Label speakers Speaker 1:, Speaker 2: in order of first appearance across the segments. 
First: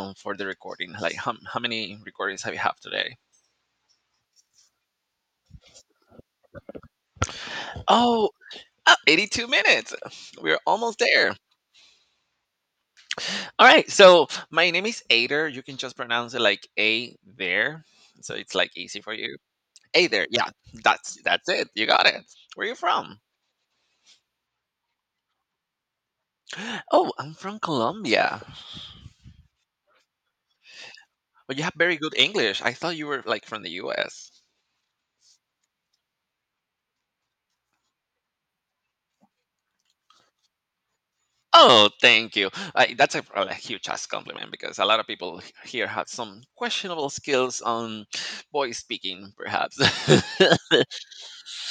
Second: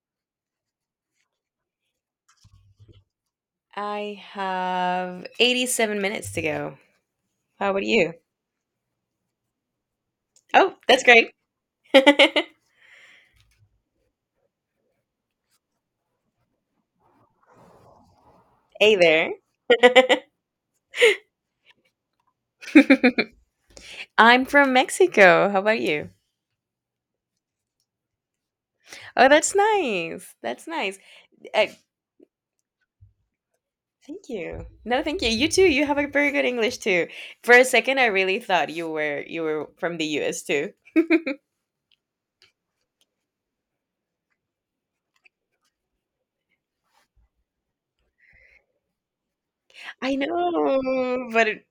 Speaker 1: For the recording? Like, how many recordings have you have today?
Speaker 2: I have 87 minutes to go. How about you?
Speaker 1: Oh, ah, 82 minutes. We're
Speaker 2: Oh,
Speaker 1: almost
Speaker 2: that's great.
Speaker 1: there.
Speaker 2: Hey
Speaker 1: All right. So my name is Ader. You can just pronounce it like A there. So it's like easy for
Speaker 2: there.
Speaker 1: you. A yeah, that's it. You got it. Where are you from?
Speaker 2: I'm from Mexico. How about you?
Speaker 1: Oh, I'm from Colombia.
Speaker 2: Oh, that's nice. That's nice.
Speaker 1: But you
Speaker 2: Uh,
Speaker 1: have very good English. I thought you were like from the
Speaker 2: Thank
Speaker 1: US.
Speaker 2: you. No, thank you. You too. You have a very good English too. For a second, I really thought you were from the U.S. too.
Speaker 1: Oh, thank you. I, that's a huge ass compliment because a lot of people here have some questionable skills on voice speaking, perhaps.
Speaker 2: I know, but it-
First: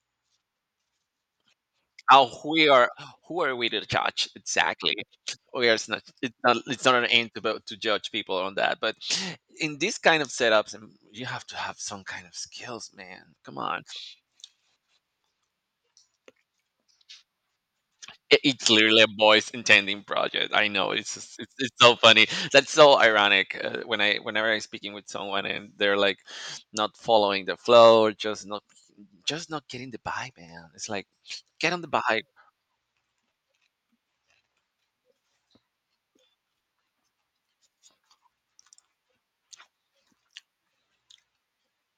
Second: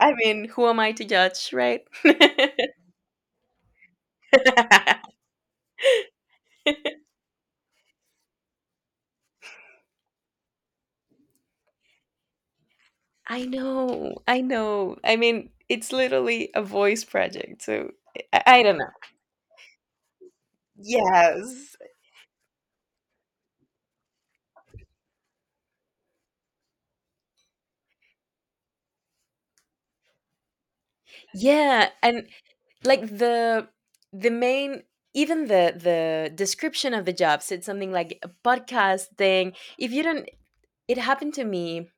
Speaker 2: I mean, who am I to judge, right?
Speaker 1: How we are, who are we to judge exactly? We are, it's not an aim to, to judge people on that. But in these kind of setups, you have to have some kind of skills, man.
Speaker 2: I
Speaker 1: Come on.
Speaker 2: know, I know. I mean, it's literally a voice project, so
Speaker 1: It
Speaker 2: I,
Speaker 1: it
Speaker 2: I don't know.
Speaker 1: clearly a boys intending project. I know it's just, it's
Speaker 2: Yes.
Speaker 1: so funny. That's so ironic when I whenever I'm speaking with someone and they're like not following the flow, or just not getting the vibe, man. It's like get on the
Speaker 2: Yeah,
Speaker 1: vibe.
Speaker 2: and like the main, even the description of the job said something like a podcast thing. If you don't, it happened to me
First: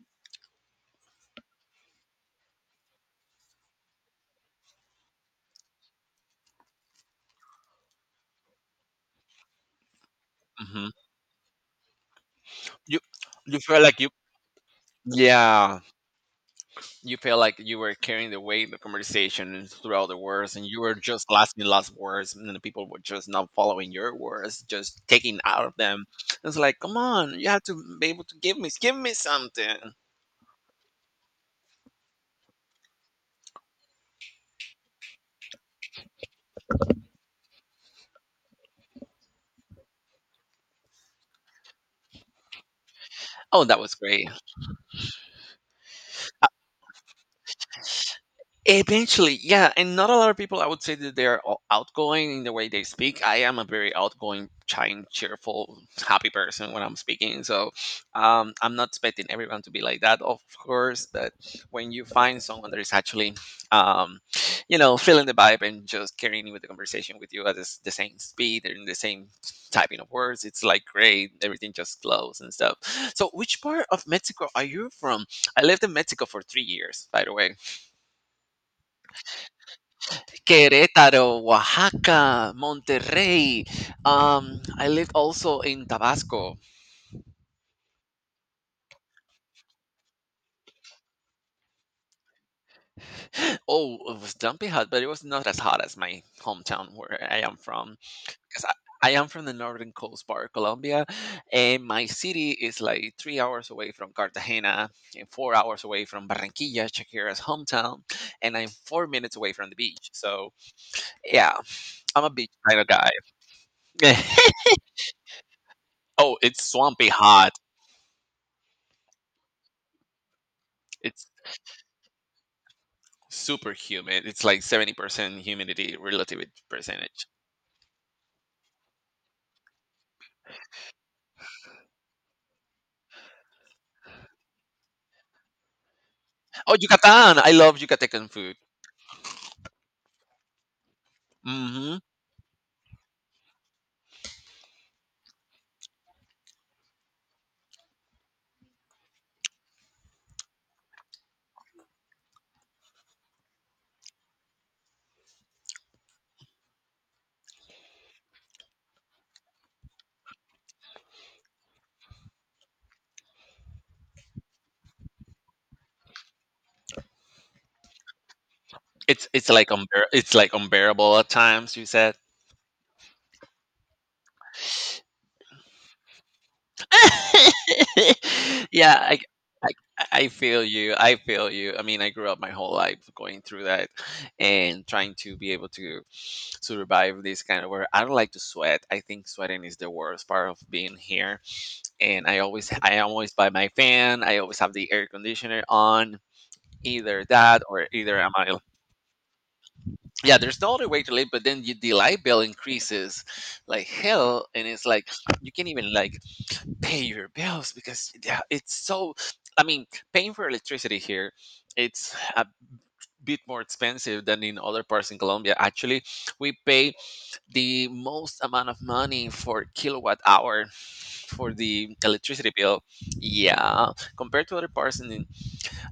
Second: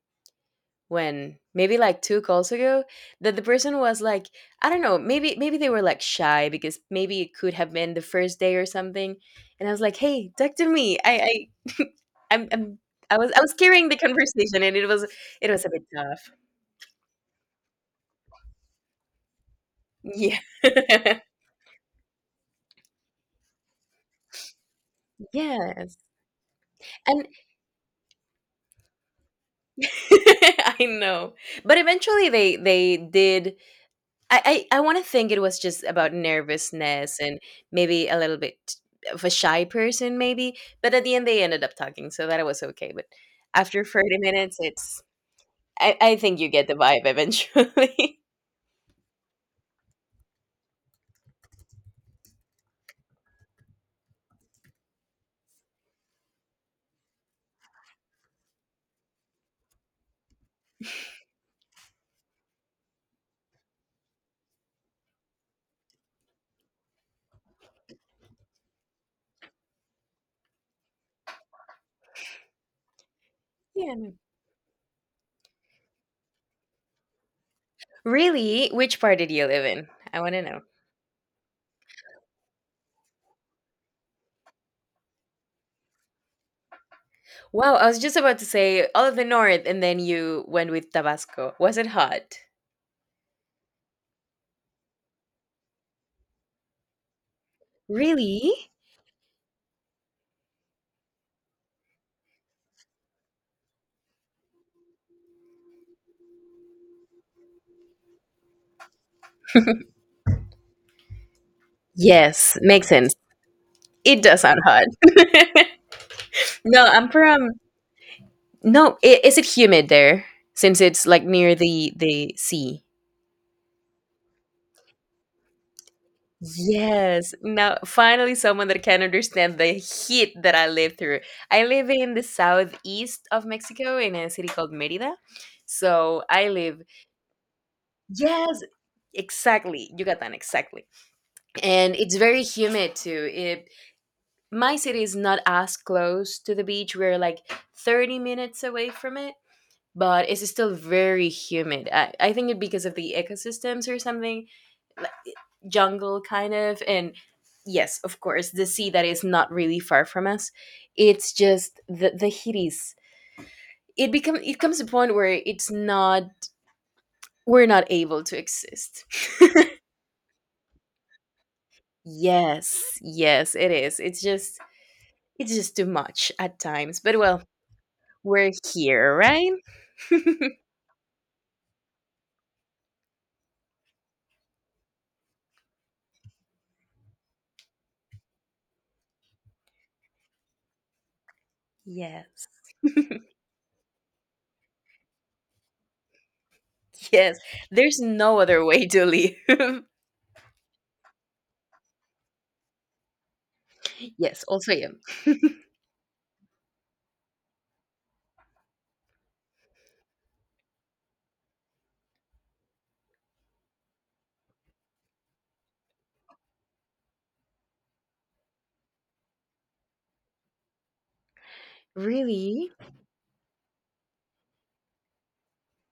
Speaker 2: when maybe like two calls ago that the person was like, I don't know, maybe they were like shy because maybe it could have been the first day or something. And I was like, hey, talk to
Speaker 1: Hmm.
Speaker 2: me. I i'm, I'm
Speaker 1: You
Speaker 2: I was
Speaker 1: you feel
Speaker 2: carrying the
Speaker 1: like you,
Speaker 2: conversation, and it was a
Speaker 1: yeah,
Speaker 2: bit tough.
Speaker 1: you feel like you were carrying the weight of the conversation throughout the
Speaker 2: Yeah.
Speaker 1: words and you were just last in last words and then the people were just not following your words just taking out of
Speaker 2: Yes.
Speaker 1: them. It's like come
Speaker 2: And
Speaker 1: on, you have to be able to give me something.
Speaker 2: I know, but eventually they did. I want to think it was just about nervousness and maybe a little bit of a shy person, maybe. But at the end, they ended up talking, so that was okay. But
Speaker 1: Oh, that
Speaker 2: after
Speaker 1: was
Speaker 2: thirty
Speaker 1: great.
Speaker 2: minutes, it's I think you get the vibe eventually.
Speaker 1: Eventually, yeah, and not a lot of people I would say that they're outgoing in the way they speak. I am a very outgoing, chatting, cheerful, happy person when I'm speaking. So, I'm not expecting everyone to be like that, of course. But when you find someone that is actually, um, you know, feeling the vibe and just carrying with the conversation with you at the same speed and the same typing of words, it's like great. Everything just flows and stuff. So, which part
Speaker 2: Yeah.
Speaker 1: of
Speaker 2: No.
Speaker 1: Mexico are you from? I lived in Mexico for 3 years, by the way.
Speaker 2: Really, which part did you live in? I want to know.
Speaker 1: Querétaro, Oaxaca, Monterrey. I lived also in Tabasco.
Speaker 2: Wow, I was just about to say all of the north, and then you went with Tabasco. Was it hot?
Speaker 1: Oh, it was dumpy hot, but it was not as hot as my hometown where I am from.
Speaker 2: Really?
Speaker 1: Because I am from the northern coast part of Colombia, and my city is like 3 hours away from Cartagena, and 4 hours away from Barranquilla, Shakira's hometown, and I'm 4 minutes away from the beach. So, yeah, I'm a beach
Speaker 2: Yes,
Speaker 1: kind of
Speaker 2: makes
Speaker 1: guy.
Speaker 2: sense. It does sound hot.
Speaker 1: Oh, it's
Speaker 2: No,
Speaker 1: swampy
Speaker 2: I'm from
Speaker 1: hot.
Speaker 2: No, I- is it humid there since it's like
Speaker 1: It's
Speaker 2: near the sea?
Speaker 1: super humid. It's like 70% humidity relative percentage.
Speaker 2: Yes. Now, finally, someone that can understand the heat that I live through. I live in the southeast of Mexico in a city called Mérida. So I
Speaker 1: Oh,
Speaker 2: live,
Speaker 1: Yucatan. I love Yucatecan food.
Speaker 2: yes, exactly, Yucatan, exactly. And
Speaker 1: Hmm.
Speaker 2: it's very humid too. My city is not as close to the beach. We're like 30 minutes away from it, but it's still very humid. I think it because of the ecosystems or something, like jungle kind of. And yes, of course, the sea that is not really far from us. It's just the heat is it comes a point where it's not we're not able to exist.
Speaker 1: It's like it's like unbearable at times, you said.
Speaker 2: Yes, yes, it is. It's just too much at times. But well, we're
Speaker 1: Yeah,
Speaker 2: here, right?
Speaker 1: I I feel you. I feel you. I mean, I grew up my whole life going through that and trying to be able to survive this kind of work. I don't like to sweat. I think sweating is the worst part of being here. And
Speaker 2: Yes.
Speaker 1: I always buy my fan. I always have the air conditioner on, either
Speaker 2: Yes.
Speaker 1: that or
Speaker 2: There's
Speaker 1: either a
Speaker 2: no
Speaker 1: mile.
Speaker 2: other way to live.
Speaker 1: Yeah, there's no other way to live, but then your light bill increases like
Speaker 2: Yes,
Speaker 1: hell, and
Speaker 2: also
Speaker 1: it's
Speaker 2: him.
Speaker 1: like you can't even like pay your bills because yeah, it's so. I mean, paying for electricity here, it's a bit more expensive than in other parts in Colombia. Actually, we pay the most amount of money for kilowatt hour for the electricity
Speaker 2: Really?
Speaker 1: bill. Yeah, compared to other parts in,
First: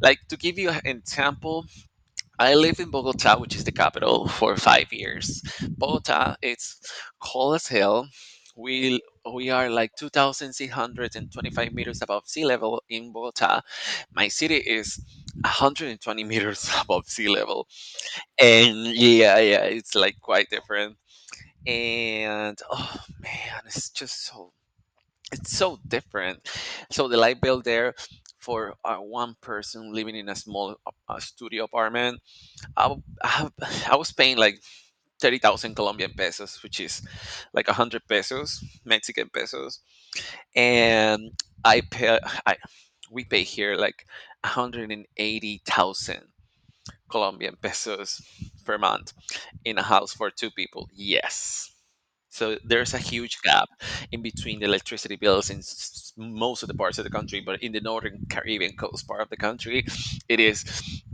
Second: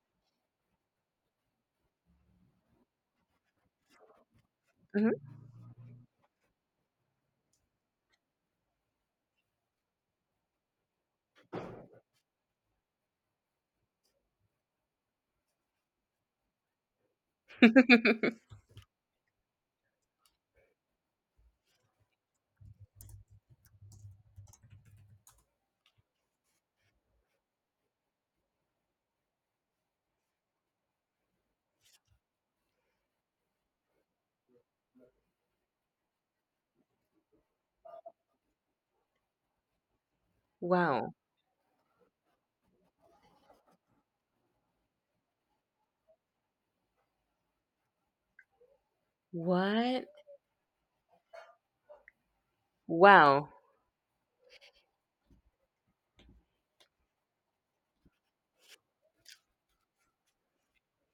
Speaker 1: like to give you an example, I lived in Bogota, which is the capital, for five
Speaker 2: Mhm.
Speaker 1: years. Bogota, it's cold as hell. We we are like 2,625 meters above sea level in Bogota. My city is 120 meters above sea level, and yeah, yeah, it's like quite different. And oh man, it's so different. So the light bill there for one person living in a studio apartment, I I was paying like 30,000 Colombian pesos, which is like 100 pesos, Mexican pesos.
Speaker 2: Wow.
Speaker 1: And I pay, I, we pay here like 180,000 Colombian pesos per month in a
Speaker 2: What?
Speaker 1: house for 2 people. Yes. So there's a huge
Speaker 2: Wow.
Speaker 1: gap in between the electricity bills in most of the parts of the country, but in the northern Caribbean coast part of the country, it is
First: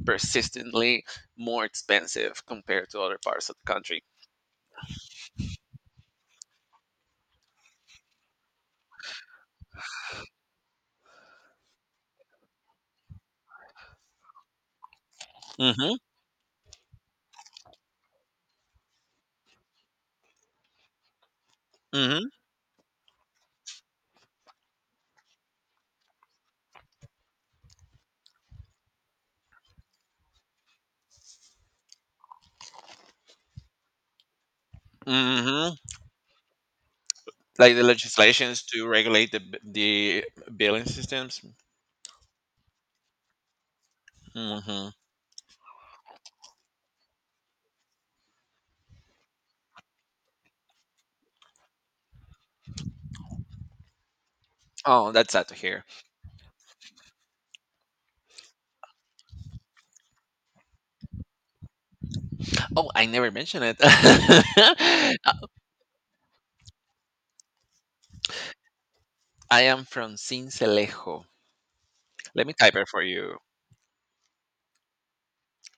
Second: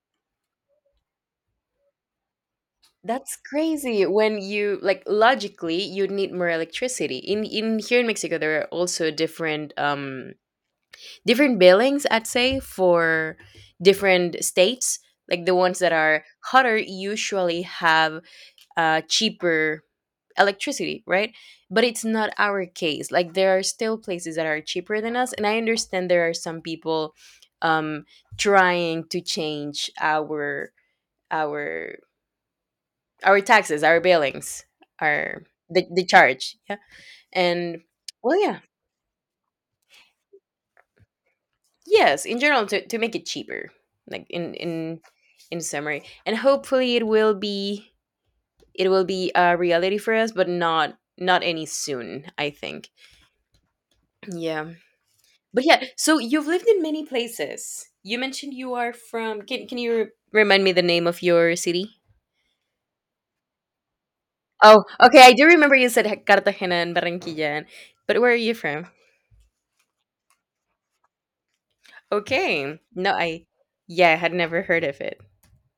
Speaker 1: persistently more expensive compared to other
Speaker 2: That's
Speaker 1: parts of the country.
Speaker 2: crazy. When you, like, logically, you need more electricity. In here in Mexico, there are also different billings. I'd say for different states, like the ones that
Speaker 1: Hmm.
Speaker 2: are hotter usually have cheaper electricity, right? But it's
Speaker 1: Hmm.
Speaker 2: not our case. Like, there are still places that are cheaper than us, and I understand there are some people, um, trying to change our our our taxes, our billings, our
Speaker 1: Hmm.
Speaker 2: the charge, yeah.
Speaker 1: Like
Speaker 2: And
Speaker 1: the
Speaker 2: well, yeah,
Speaker 1: legislations to regulate the the billing systems.
Speaker 2: yes, in general, to make it cheaper, like in
Speaker 1: Hmm.
Speaker 2: in in summary, and hopefully it will be a reality for us, but not any soon, I think. Yeah.
Speaker 1: Oh, that's sad to
Speaker 2: But
Speaker 1: hear.
Speaker 2: yeah, so you've lived in many places. You mentioned you are from. Can you remind me the name of your city?
Speaker 1: Oh, I never mentioned it.
Speaker 2: Oh, okay. I do remember you said Cartagena and Barranquilla, but where are you from?
Speaker 1: I am from Sincelejo. Let me type
Speaker 2: Okay.
Speaker 1: it for
Speaker 2: No,
Speaker 1: you.
Speaker 2: I. Yeah, I had never heard of it.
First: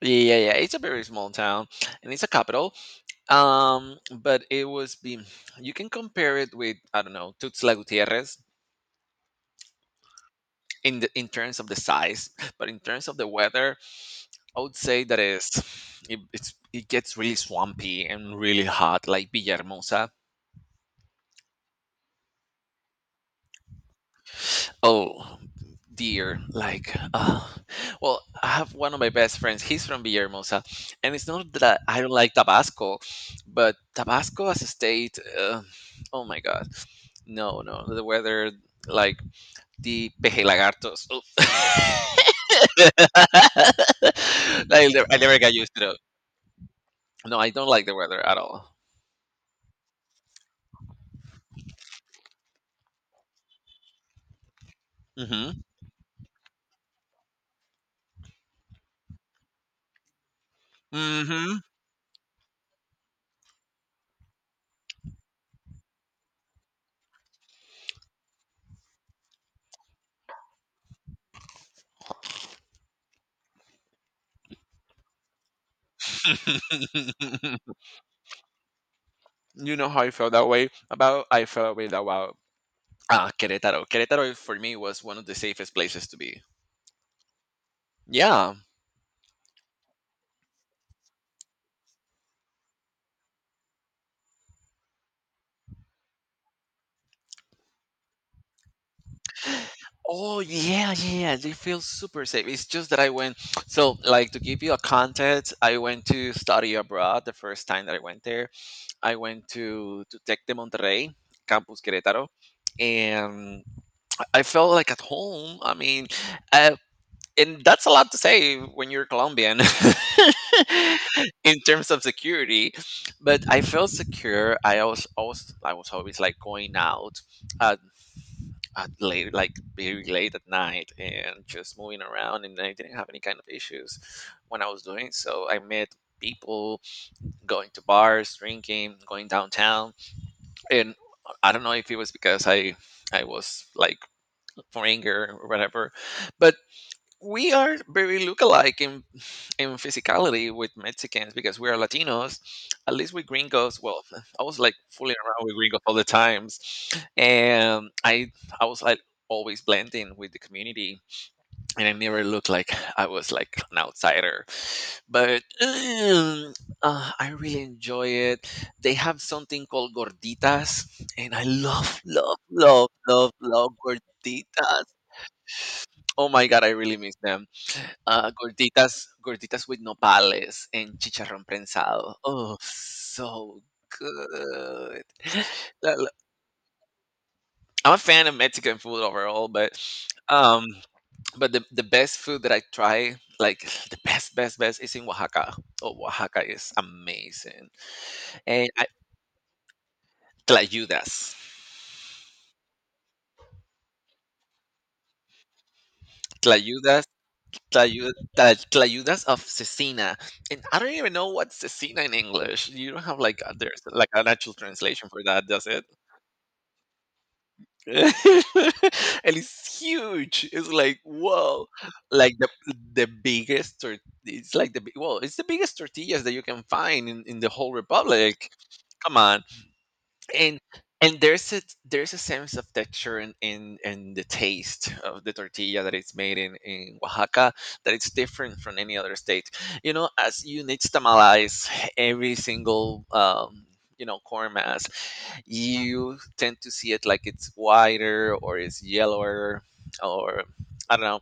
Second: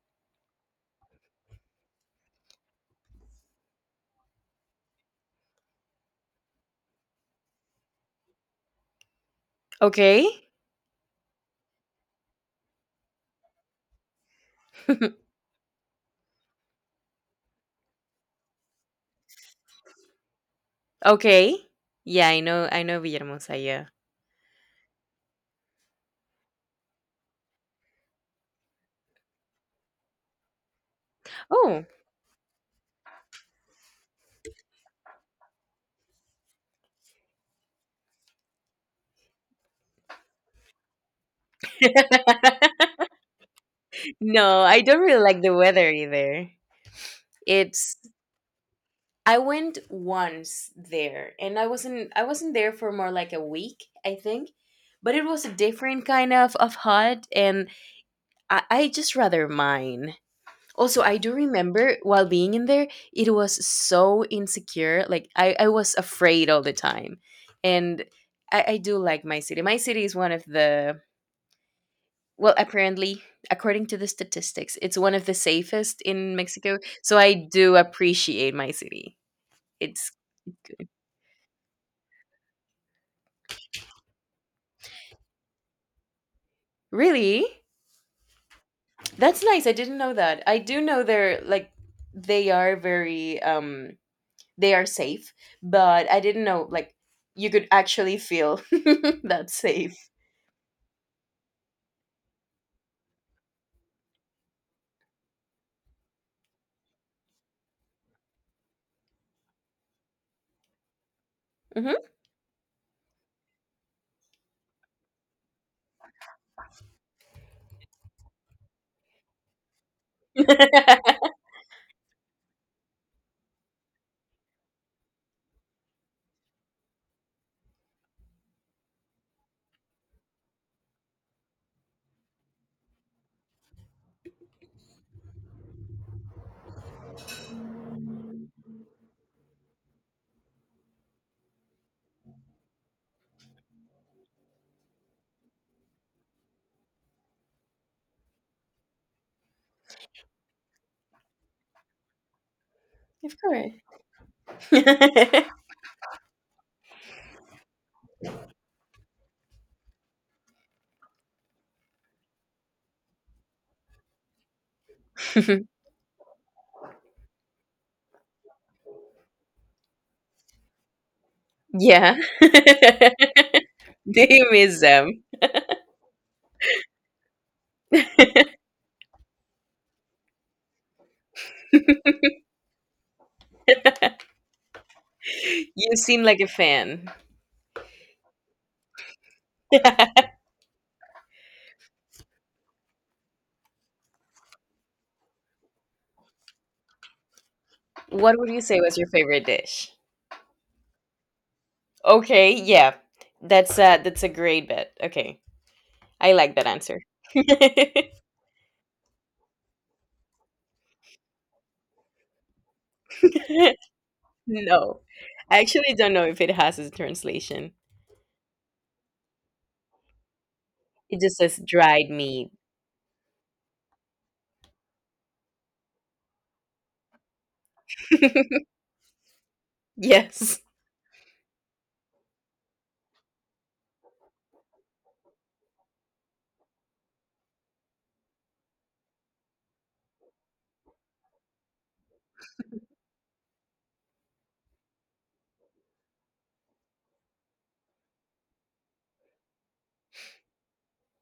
Speaker 1: Yeah, yeah, it's a very small town, and it's a capital. But it was be you can compare it with, I don't know, Tuxtla Gutierrez
Speaker 2: Okay.
Speaker 1: in the in terms of the size, but in terms of the weather, I would say that is it's it gets really swampy and really hot, like Villahermosa.
Speaker 2: Okay. Yeah, I know. I know Villahermosa. Yeah.
Speaker 1: Oh dear, like well, I have one of my best friends. He's from Villahermosa, and it's not that
Speaker 2: Oh.
Speaker 1: I don't like Tabasco, but Tabasco as a state, oh my god. No, no, the weather, like the pejelagartos. Oof.
Speaker 2: No, I don't
Speaker 1: I
Speaker 2: really
Speaker 1: never
Speaker 2: like
Speaker 1: got
Speaker 2: the
Speaker 1: used
Speaker 2: weather
Speaker 1: to it.
Speaker 2: either.
Speaker 1: No, I don't like the
Speaker 2: It's
Speaker 1: weather at all.
Speaker 2: I went once there, and I wasn't there for more like a week, I think. But it was a
Speaker 1: Mm-hmm.
Speaker 2: different kind of hut, and I just rather mine. Also, I do remember while being in there it was so insecure. Like, I was afraid all the time. And I do like my city. My city is one of the, well, apparently, according to the statistics, it's one of the safest in Mexico. So I
Speaker 1: Mm-hmm.
Speaker 2: do appreciate my city.
Speaker 1: You know how I
Speaker 2: It's
Speaker 1: felt that way
Speaker 2: good.
Speaker 1: about. I felt that way about ah Querétaro. Querétaro for me was one of the safest places to be.
Speaker 2: Really?
Speaker 1: Yeah.
Speaker 2: That's nice. I didn't know that. I do know they're like, they are very, they are safe, but I didn't know like you could actually feel that safe.
Speaker 1: Oh yeah, yeah, yeah, they feel super safe. It's just that I went so like to give you a context, I went to study abroad the first time that I went there. I went to Tec de Monterrey, Campus
Speaker 2: Hmm.
Speaker 1: Querétaro, and I felt like at home. I mean, uh, and that's a lot to say when you're Colombian in terms of security. But I felt secure. I was always like going out at, at late, like very late at night, and just moving around, and I didn't have any kind of issues when I was doing. So I met people going to bars, drinking, going downtown, and I don't know if it was because I was like for anger or whatever, but we are very look-alike in physicality with mexicans because we are latinos, at least with
Speaker 2: Of course.
Speaker 1: gringos. Well, I was like fooling around with gringos all the times, and I was like always blending with the community, and I never looked like I was like an outsider. But mm, I really enjoy it. They have something called gorditas, and I love,
Speaker 2: Yeah.
Speaker 1: love, love, love, love
Speaker 2: Do you miss
Speaker 1: gorditas.
Speaker 2: them?
Speaker 1: Oh my god, I really miss them. Gorditas, gorditas with nopales and chicharrón prensado. Oh, so good. La-
Speaker 2: You
Speaker 1: la-
Speaker 2: seem like a fan.
Speaker 1: I'm a fan of Mexican food overall, um but the best food that I try, like the best, best, best, is in Oaxaca. Oh, Oaxaca is amazing.
Speaker 2: What would you
Speaker 1: And
Speaker 2: say
Speaker 1: I,
Speaker 2: was your favorite dish?
Speaker 1: tlayudas,
Speaker 2: Okay, yeah. That's a great bet. Okay. I like that answer.
Speaker 1: tlayudas, tlayudas of cecina. And I don't even know what cecina in English. You don't have like there's like an actual
Speaker 2: No.
Speaker 1: translation for that,
Speaker 2: I
Speaker 1: does it?
Speaker 2: actually don't know if it has a translation.
Speaker 1: And it's huge. It's like
Speaker 2: It just says
Speaker 1: whoa,
Speaker 2: dried
Speaker 1: like
Speaker 2: meat.
Speaker 1: the biggest. Tor- it's like the big- Well, it's the biggest tortillas that you can find in the whole republic. Come on, and
Speaker 2: Yes.
Speaker 1: there's a sense of texture and and the taste of the tortilla that it's made in Oaxaca that it's different from any other state. You know, as you nixtamalize every single. You know, corn mass, you tend to see it like it's whiter or it's yellower or I don't know.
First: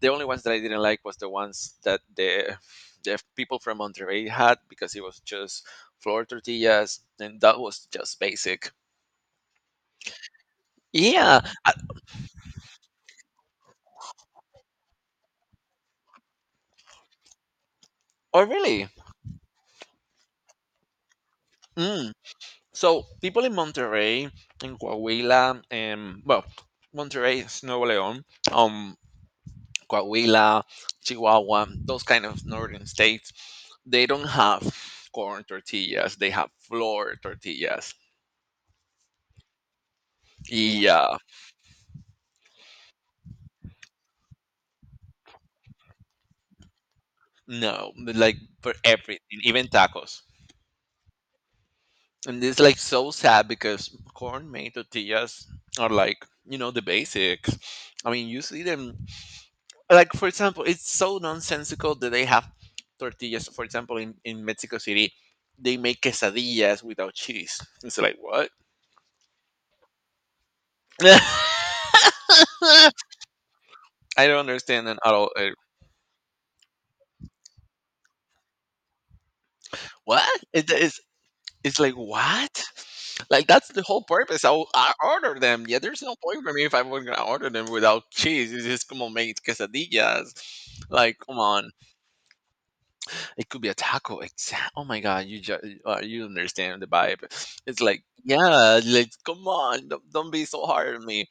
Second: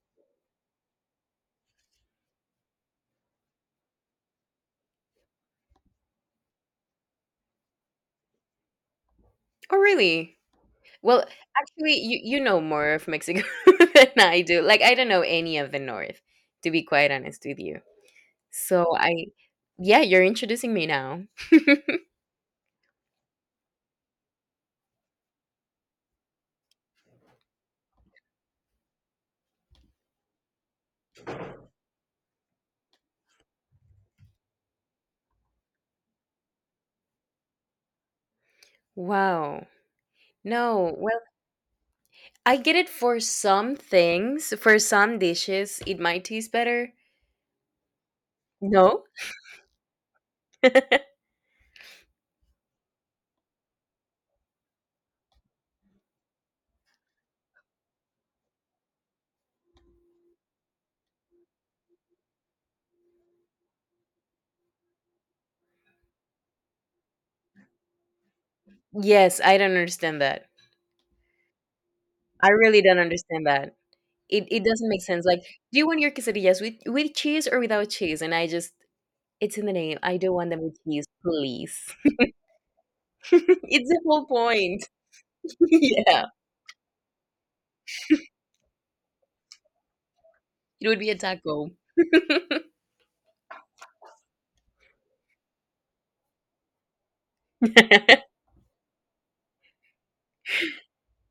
Speaker 1: The only ones that I didn't like was the ones that the people from Monterrey had because it was just flour tortillas, and that was just basic.
Speaker 2: Oh, really? Well,
Speaker 1: Yeah. I-
Speaker 2: actually, you know more of Mexico than I do. Like, I don't know any of the North, to be quite honest with you.
Speaker 1: Oh, really?
Speaker 2: So, yeah, you're introducing me now.
Speaker 1: Mm. So people in Monterrey, in Coahuila, and well, Monterrey is Nuevo León. Um, Coahuila, Chihuahua, those kind of northern states, they don't have corn tortillas. They have flour tortillas.
Speaker 2: Wow. No,
Speaker 1: Yeah,
Speaker 2: well, I get it for some things. For some dishes, it might taste better.
Speaker 1: no, but like for
Speaker 2: No?
Speaker 1: everything, even tacos. And it's like so sad because corn made tortillas are like, you know, the basics. I mean, you see them, like, for example, it's so nonsensical that they have tortillas. For example, in Mexico City, they make quesadillas without cheese. It's like, what?
Speaker 2: Yes, I don't understand that. I really
Speaker 1: I
Speaker 2: don't understand that.
Speaker 1: don't
Speaker 2: It
Speaker 1: understand
Speaker 2: doesn't
Speaker 1: that
Speaker 2: make
Speaker 1: at
Speaker 2: sense.
Speaker 1: all.
Speaker 2: Like, do you want your quesadillas with cheese or without cheese? And I just, it's in the name. I don't
Speaker 1: What?
Speaker 2: want them with
Speaker 1: It's
Speaker 2: cheese, please.
Speaker 1: it's like what? Like that's the
Speaker 2: It's the
Speaker 1: whole
Speaker 2: whole
Speaker 1: purpose.
Speaker 2: point.
Speaker 1: I order them. Yeah, there's no
Speaker 2: Yeah,
Speaker 1: point for me if I was gonna order them without cheese. It's just como made quesadillas.
Speaker 2: it would be
Speaker 1: Like
Speaker 2: a
Speaker 1: come
Speaker 2: taco.
Speaker 1: on, it could be a taco. Exact. Oh my god, you just you understand the vibe. It's like yeah, like come on, don't be so hard on me.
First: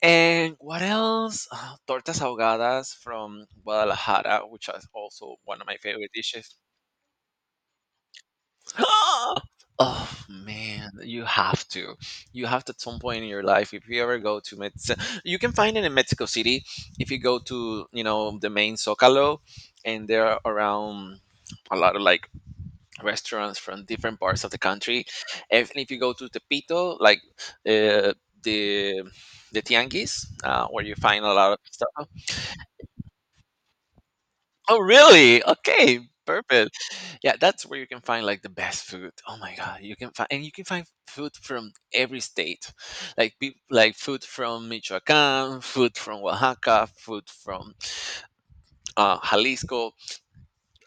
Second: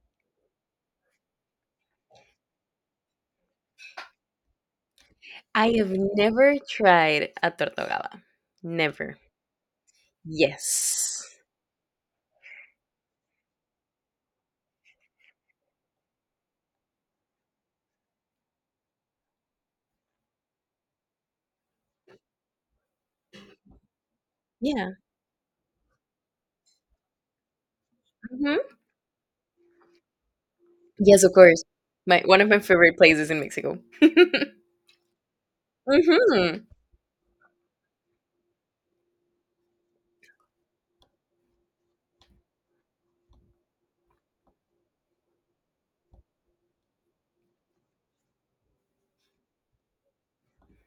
Speaker 1: And what else? Ah, tortas ahogadas from Guadalajara, which is also one of
Speaker 2: I
Speaker 1: my
Speaker 2: have
Speaker 1: favorite
Speaker 2: never
Speaker 1: dishes.
Speaker 2: tried a tortogaba. Never.
Speaker 1: Oh man, you
Speaker 2: Yes.
Speaker 1: have to. You have to at some point in your life. If you ever go to Mexico, you can find it in Mexico City. If you go to, the main Zocalo, and there are around a lot of like restaurants from different parts of the
Speaker 2: Yeah.
Speaker 1: country. If you go to Tepito, like uh,
Speaker 2: Hmm.
Speaker 1: the the tianguis, where you
Speaker 2: Yes,
Speaker 1: find
Speaker 2: of
Speaker 1: a lot of
Speaker 2: course.
Speaker 1: stuff.
Speaker 2: My One of my favorite places in Mexico. Hmm.
Speaker 1: Oh, really? Okay, perfect. Yeah, that's where you can find like the best food. Oh my God, you can find, and you can find food from every state, like like food from Michoacán, food from Oaxaca, food from Jalisco.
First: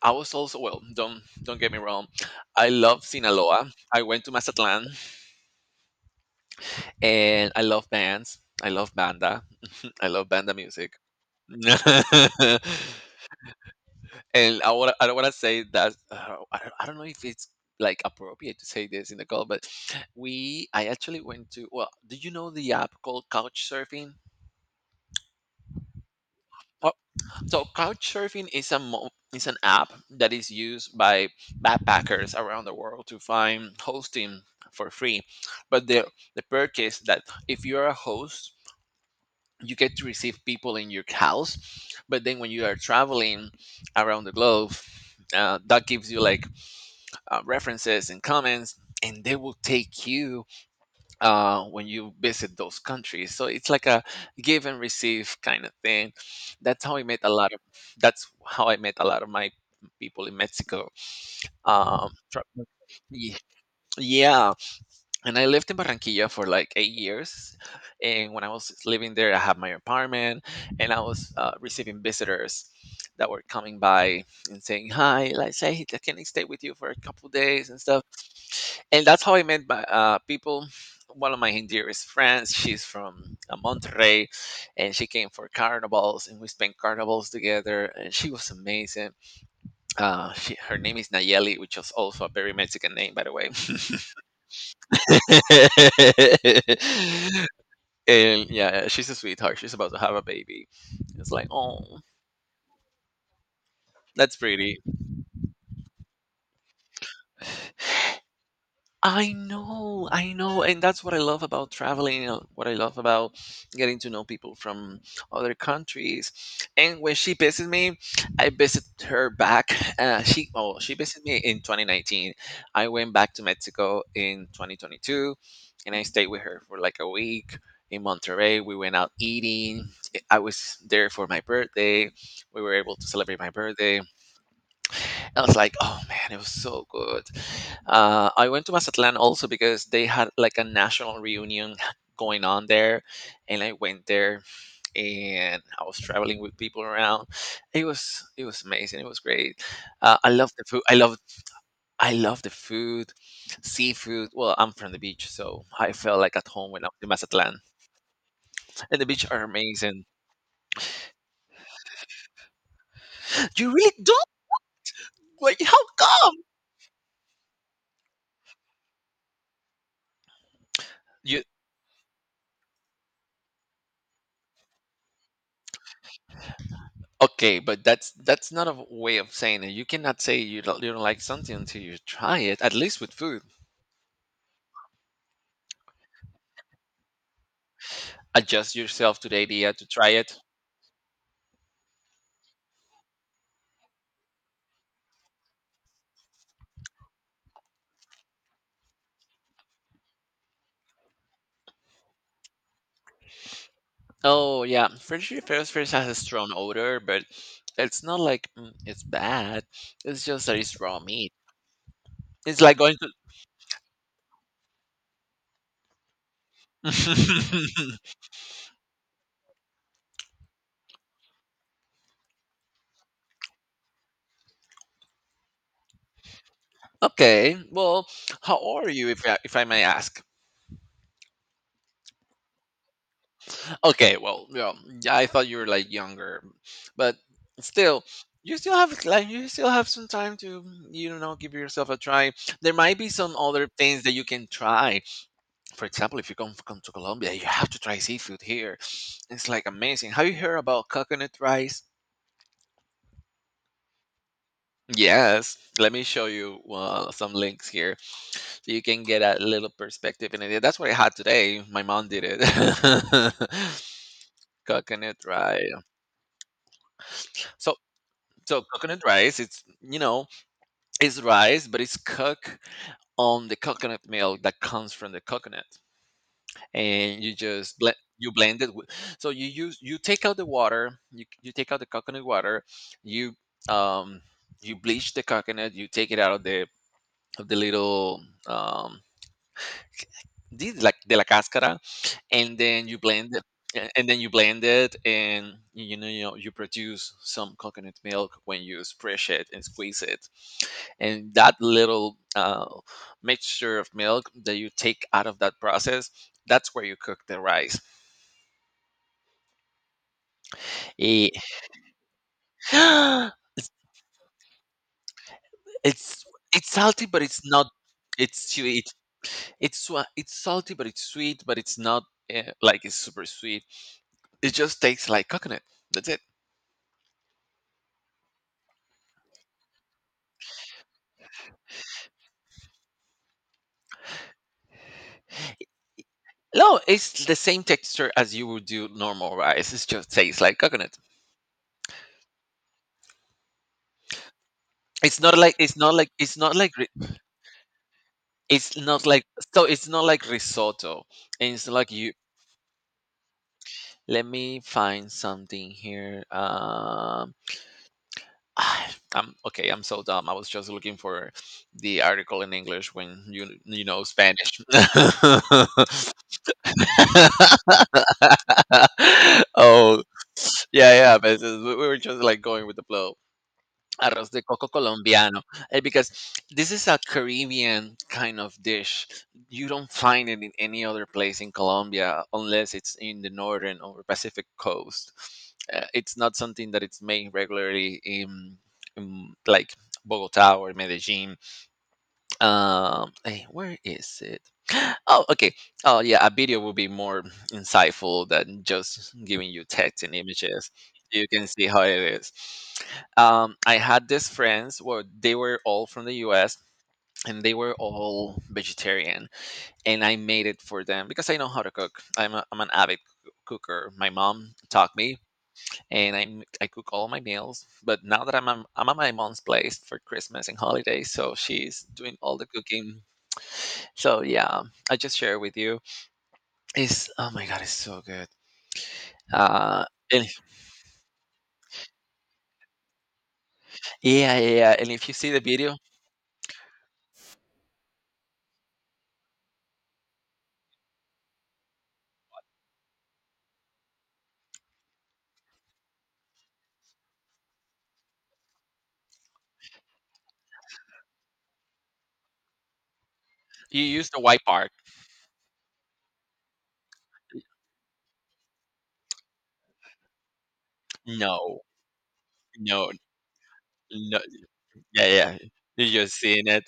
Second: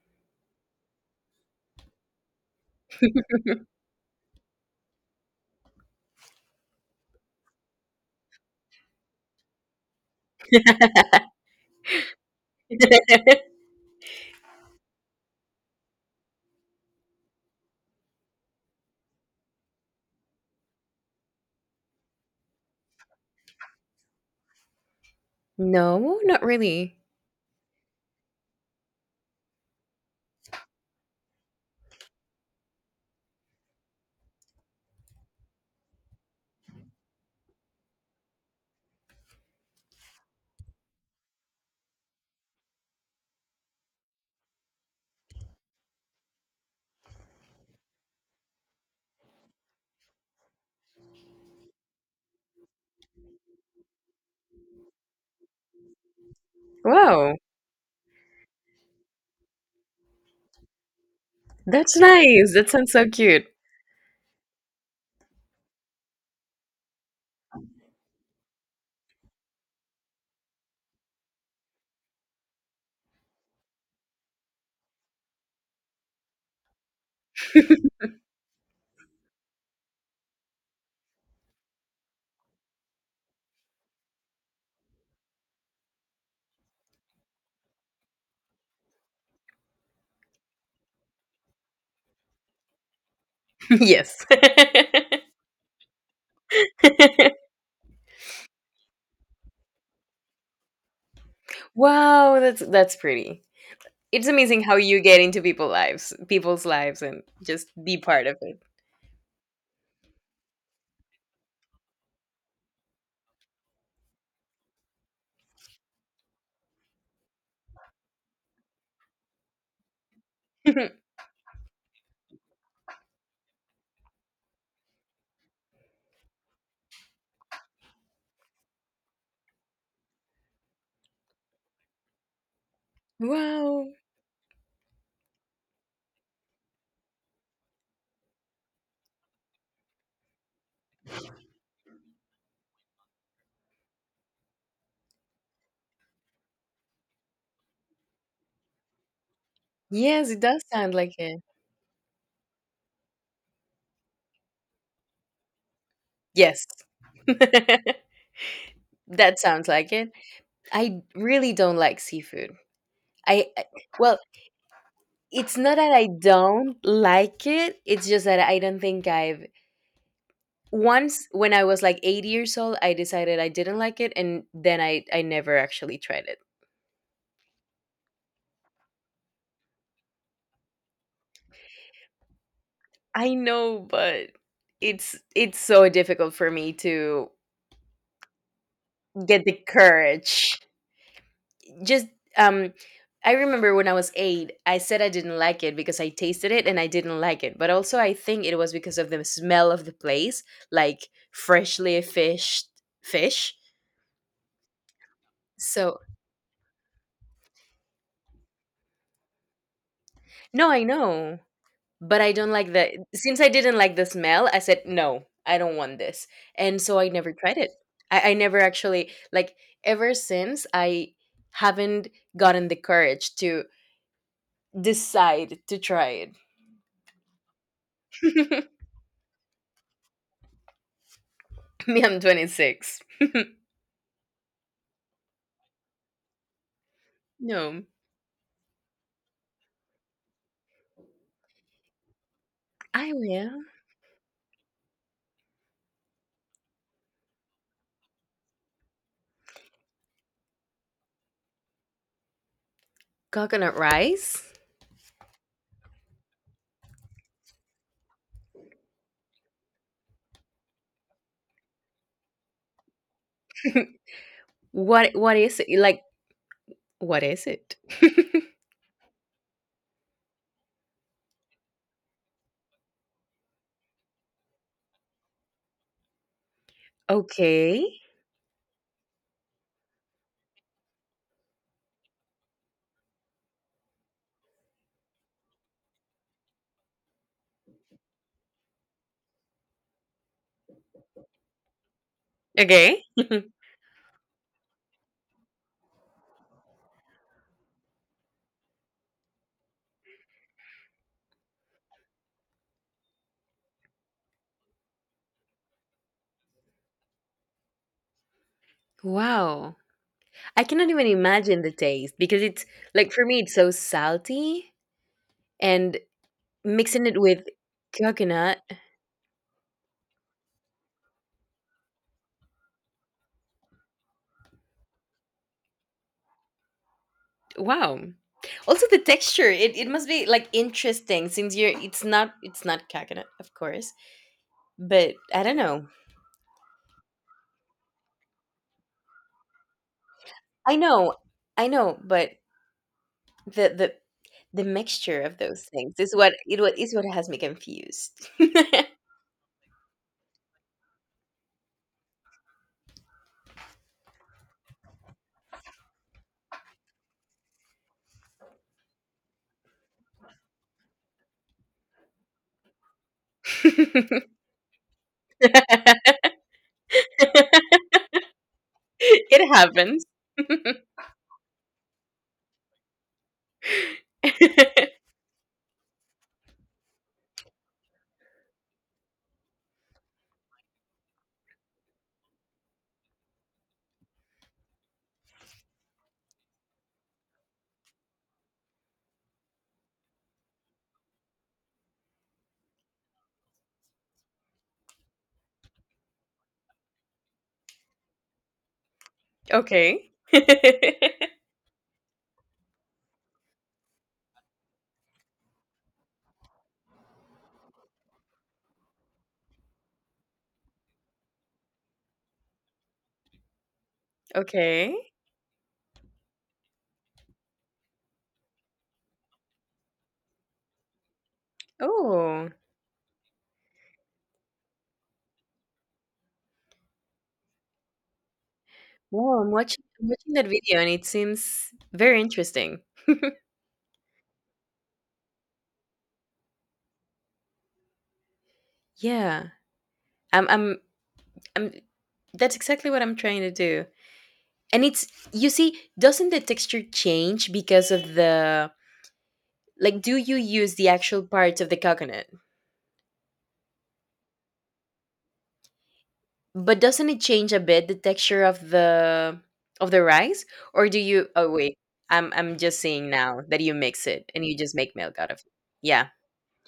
Speaker 1: I was also, well, don't get me wrong, I love Sinaloa. I went to Mazatlán, and I love bands. I love banda. I love banda music. And I don't want to say that I don't, I don't know if it's like appropriate to say this in the call, but we I actually went to, well, do you know the app called Couchsurfing?
Speaker 2: No, not
Speaker 1: Oh,
Speaker 2: really.
Speaker 1: so Couchsurfing is is an app that is used by backpackers around the world to find hosting for free, but the perk is that if you're a host, you get to receive people in your house, but then when you are traveling around the globe, that gives you like references and comments, and they will take you when you visit those countries. So it's like a give and receive kind of thing. That's how I met a
Speaker 2: Wow,
Speaker 1: lot of that's how I met a lot of my people in Mexico.
Speaker 2: that's
Speaker 1: um, tr-
Speaker 2: nice. That sounds so
Speaker 1: Ye-
Speaker 2: cute.
Speaker 1: Yeah, and I lived in Barranquilla for like 8 years. And when I was living there, I had my apartment and I was receiving visitors that were coming by and saying, "Hi, like, say, can I stay with you for a couple days?" and stuff. And that's how I met my, people. One of my dearest friends, she's from Monterrey, and she came for carnivals, and we spent carnivals together, and she was amazing. She, her name is Nayeli, which is also a very Mexican name, by the way.
Speaker 2: Yes.
Speaker 1: And yeah, she's a sweetheart. She's about to have a baby. It's like, oh,
Speaker 2: Wow, that's pretty. It's
Speaker 1: that's
Speaker 2: amazing how
Speaker 1: pretty.
Speaker 2: you get into people's lives, and just be part of it.
Speaker 1: I know, and that's what I love about traveling, what I love about getting to know people from other countries. And when she visited me, I visited her back. She oh, she visited me in 2019. I went back to Mexico in 2022, and I stayed with her for like a week in Monterrey. We went out eating. I was there for my birthday. We were able to celebrate my
Speaker 2: Wow.
Speaker 1: birthday. I was like, oh man, it was so good. I went to Mazatlan also because they had like a national reunion going on there, and I went there and I was traveling with people around. It was amazing. It was great.
Speaker 2: Yes,
Speaker 1: I
Speaker 2: it
Speaker 1: love
Speaker 2: does
Speaker 1: the food.
Speaker 2: sound like it.
Speaker 1: I love the food, seafood. Well, I'm from the beach, so I felt like at
Speaker 2: Yes.
Speaker 1: home when I was in Mazatlan,
Speaker 2: That
Speaker 1: and the beach are
Speaker 2: sounds like
Speaker 1: amazing.
Speaker 2: it. I really don't like seafood. I
Speaker 1: You really
Speaker 2: well,
Speaker 1: don't? Wait,
Speaker 2: it's not
Speaker 1: how
Speaker 2: that I
Speaker 1: come?
Speaker 2: don't like it. It's just that I don't think I've, once
Speaker 1: You
Speaker 2: when I was like 8 years old, I decided I didn't like it, and then I never actually tried it.
Speaker 1: Okay, but that's not a way of saying it. You cannot say you don't, you don't like something until you try it. At least with
Speaker 2: I
Speaker 1: food,
Speaker 2: know, but it's so difficult for me to
Speaker 1: adjust yourself to the
Speaker 2: get the
Speaker 1: idea to try it.
Speaker 2: courage. Just, um I remember when I was 8, I said I didn't like it because I tasted it and I didn't like it. But also I think it was because of the smell of the place, like freshly fished fish.
Speaker 1: Oh yeah, French fries
Speaker 2: So,
Speaker 1: has a strong odor, but it's not like it's bad. It's just that
Speaker 2: no,
Speaker 1: it's
Speaker 2: I
Speaker 1: raw meat.
Speaker 2: know. But I don't
Speaker 1: It's
Speaker 2: like
Speaker 1: like going
Speaker 2: the,
Speaker 1: to.
Speaker 2: since I didn't like the smell, I said, "No, I don't want this." And so I never tried it. I never actually, like, ever since, I haven't gotten the courage to decide to try it.
Speaker 1: Okay, well, how are you, if I may ask?
Speaker 2: Me, I'm 26.
Speaker 1: Okay, well, yeah, yeah, I thought you were like younger, but
Speaker 2: No,
Speaker 1: still, you still have like you still have some time to, you know, give yourself a try. There might be
Speaker 2: I
Speaker 1: some
Speaker 2: will.
Speaker 1: other things that you can try. For example, if you come to Colombia, you have to try seafood here. It's like amazing. Have you heard about coconut rice?
Speaker 2: Coconut rice?
Speaker 1: Yes, let me show you some links here so you can get a little perspective in it. That's what I had today. My mom did it.
Speaker 2: What
Speaker 1: Coconut
Speaker 2: what is it?
Speaker 1: rice.
Speaker 2: Like, what is
Speaker 1: So
Speaker 2: it?
Speaker 1: So coconut rice, it's, you know, it's rice, but it's cooked on the coconut milk that comes from the coconut, and you just
Speaker 2: Okay.
Speaker 1: blend. You blend it. With, so you use, you take out the water. You take out the coconut water. You um you bleach the coconut. You take it out of the little these like de la cáscara, and then you
Speaker 2: Okay.
Speaker 1: blend it. And then you blend it, and you know, you produce some coconut milk when you spread it and squeeze it. And that little mixture of milk that you take out of that process, that's where you cook the rice.
Speaker 2: Wow. I cannot even
Speaker 1: Eh,
Speaker 2: imagine the taste because it's like, for me, it's
Speaker 1: it's
Speaker 2: so salty and
Speaker 1: it's it's salty,
Speaker 2: mixing it
Speaker 1: but it's
Speaker 2: with
Speaker 1: not, it's
Speaker 2: coconut.
Speaker 1: sweet. It's salty, but it's sweet, but it's not like it's super sweet. It just tastes like coconut. That's it.
Speaker 2: Wow. Also the texture, it must be like interesting since you're it's not coconut, of course. But I don't know.
Speaker 1: No, it's the same texture as you would do normal rice. It's just tastes like
Speaker 2: I
Speaker 1: coconut.
Speaker 2: know, I know, but the the the mixture of those things is
Speaker 1: It's not like
Speaker 2: what has me confused.
Speaker 1: it's not like, so it's not like risotto. And it's like, you let me find something here. I'm, okay, I'm so dumb. I was just looking for the article in English when you know, Spanish.
Speaker 2: It
Speaker 1: Oh,
Speaker 2: happens.
Speaker 1: yeah, yeah, but we were just like going with the flow. Arroz de coco colombiano, eh, because this is a Caribbean kind of dish. You don't find it in any other place in Colombia unless it's in the northern or Pacific coast. It's not something that it's made regularly in like Bogota or Medellin. Hey, where is it? Oh, okay. Oh yeah, a video will be more insightful than just giving you text
Speaker 2: Okay.
Speaker 1: and images. You can see how it is. I had these friends, well, they were all from the US, and they were all vegetarian, and I made it for them because I know how to cook. I'm an avid cooker. My mom taught
Speaker 2: Okay.
Speaker 1: me, and I cook all my meals. But now that I'm at my mom's place for Christmas and holidays, so she's doing all the
Speaker 2: Oh.
Speaker 1: cooking. So yeah, I just share with you. It's, oh my god, it's so good.
Speaker 2: Wow, I'm watching
Speaker 1: Uh,
Speaker 2: I'm
Speaker 1: and
Speaker 2: watching
Speaker 1: if-
Speaker 2: that video, and it seems very interesting.
Speaker 1: yeah, yeah, yeah. And if you see the video,
Speaker 2: Yeah. I'm I'm I'm that's exactly what I'm trying to do. And it's you see, doesn't the texture change because of the like, do you use the actual parts of the coconut?
Speaker 1: you use the white part.
Speaker 2: But doesn't it change a bit the texture of the rice? Or do you
Speaker 1: No,
Speaker 2: Oh wait, I'm just
Speaker 1: no,
Speaker 2: seeing now that you mix
Speaker 1: no.
Speaker 2: it and you just make
Speaker 1: Yeah,
Speaker 2: milk out
Speaker 1: yeah.
Speaker 2: of it.
Speaker 1: You
Speaker 2: Yeah.
Speaker 1: just seen it.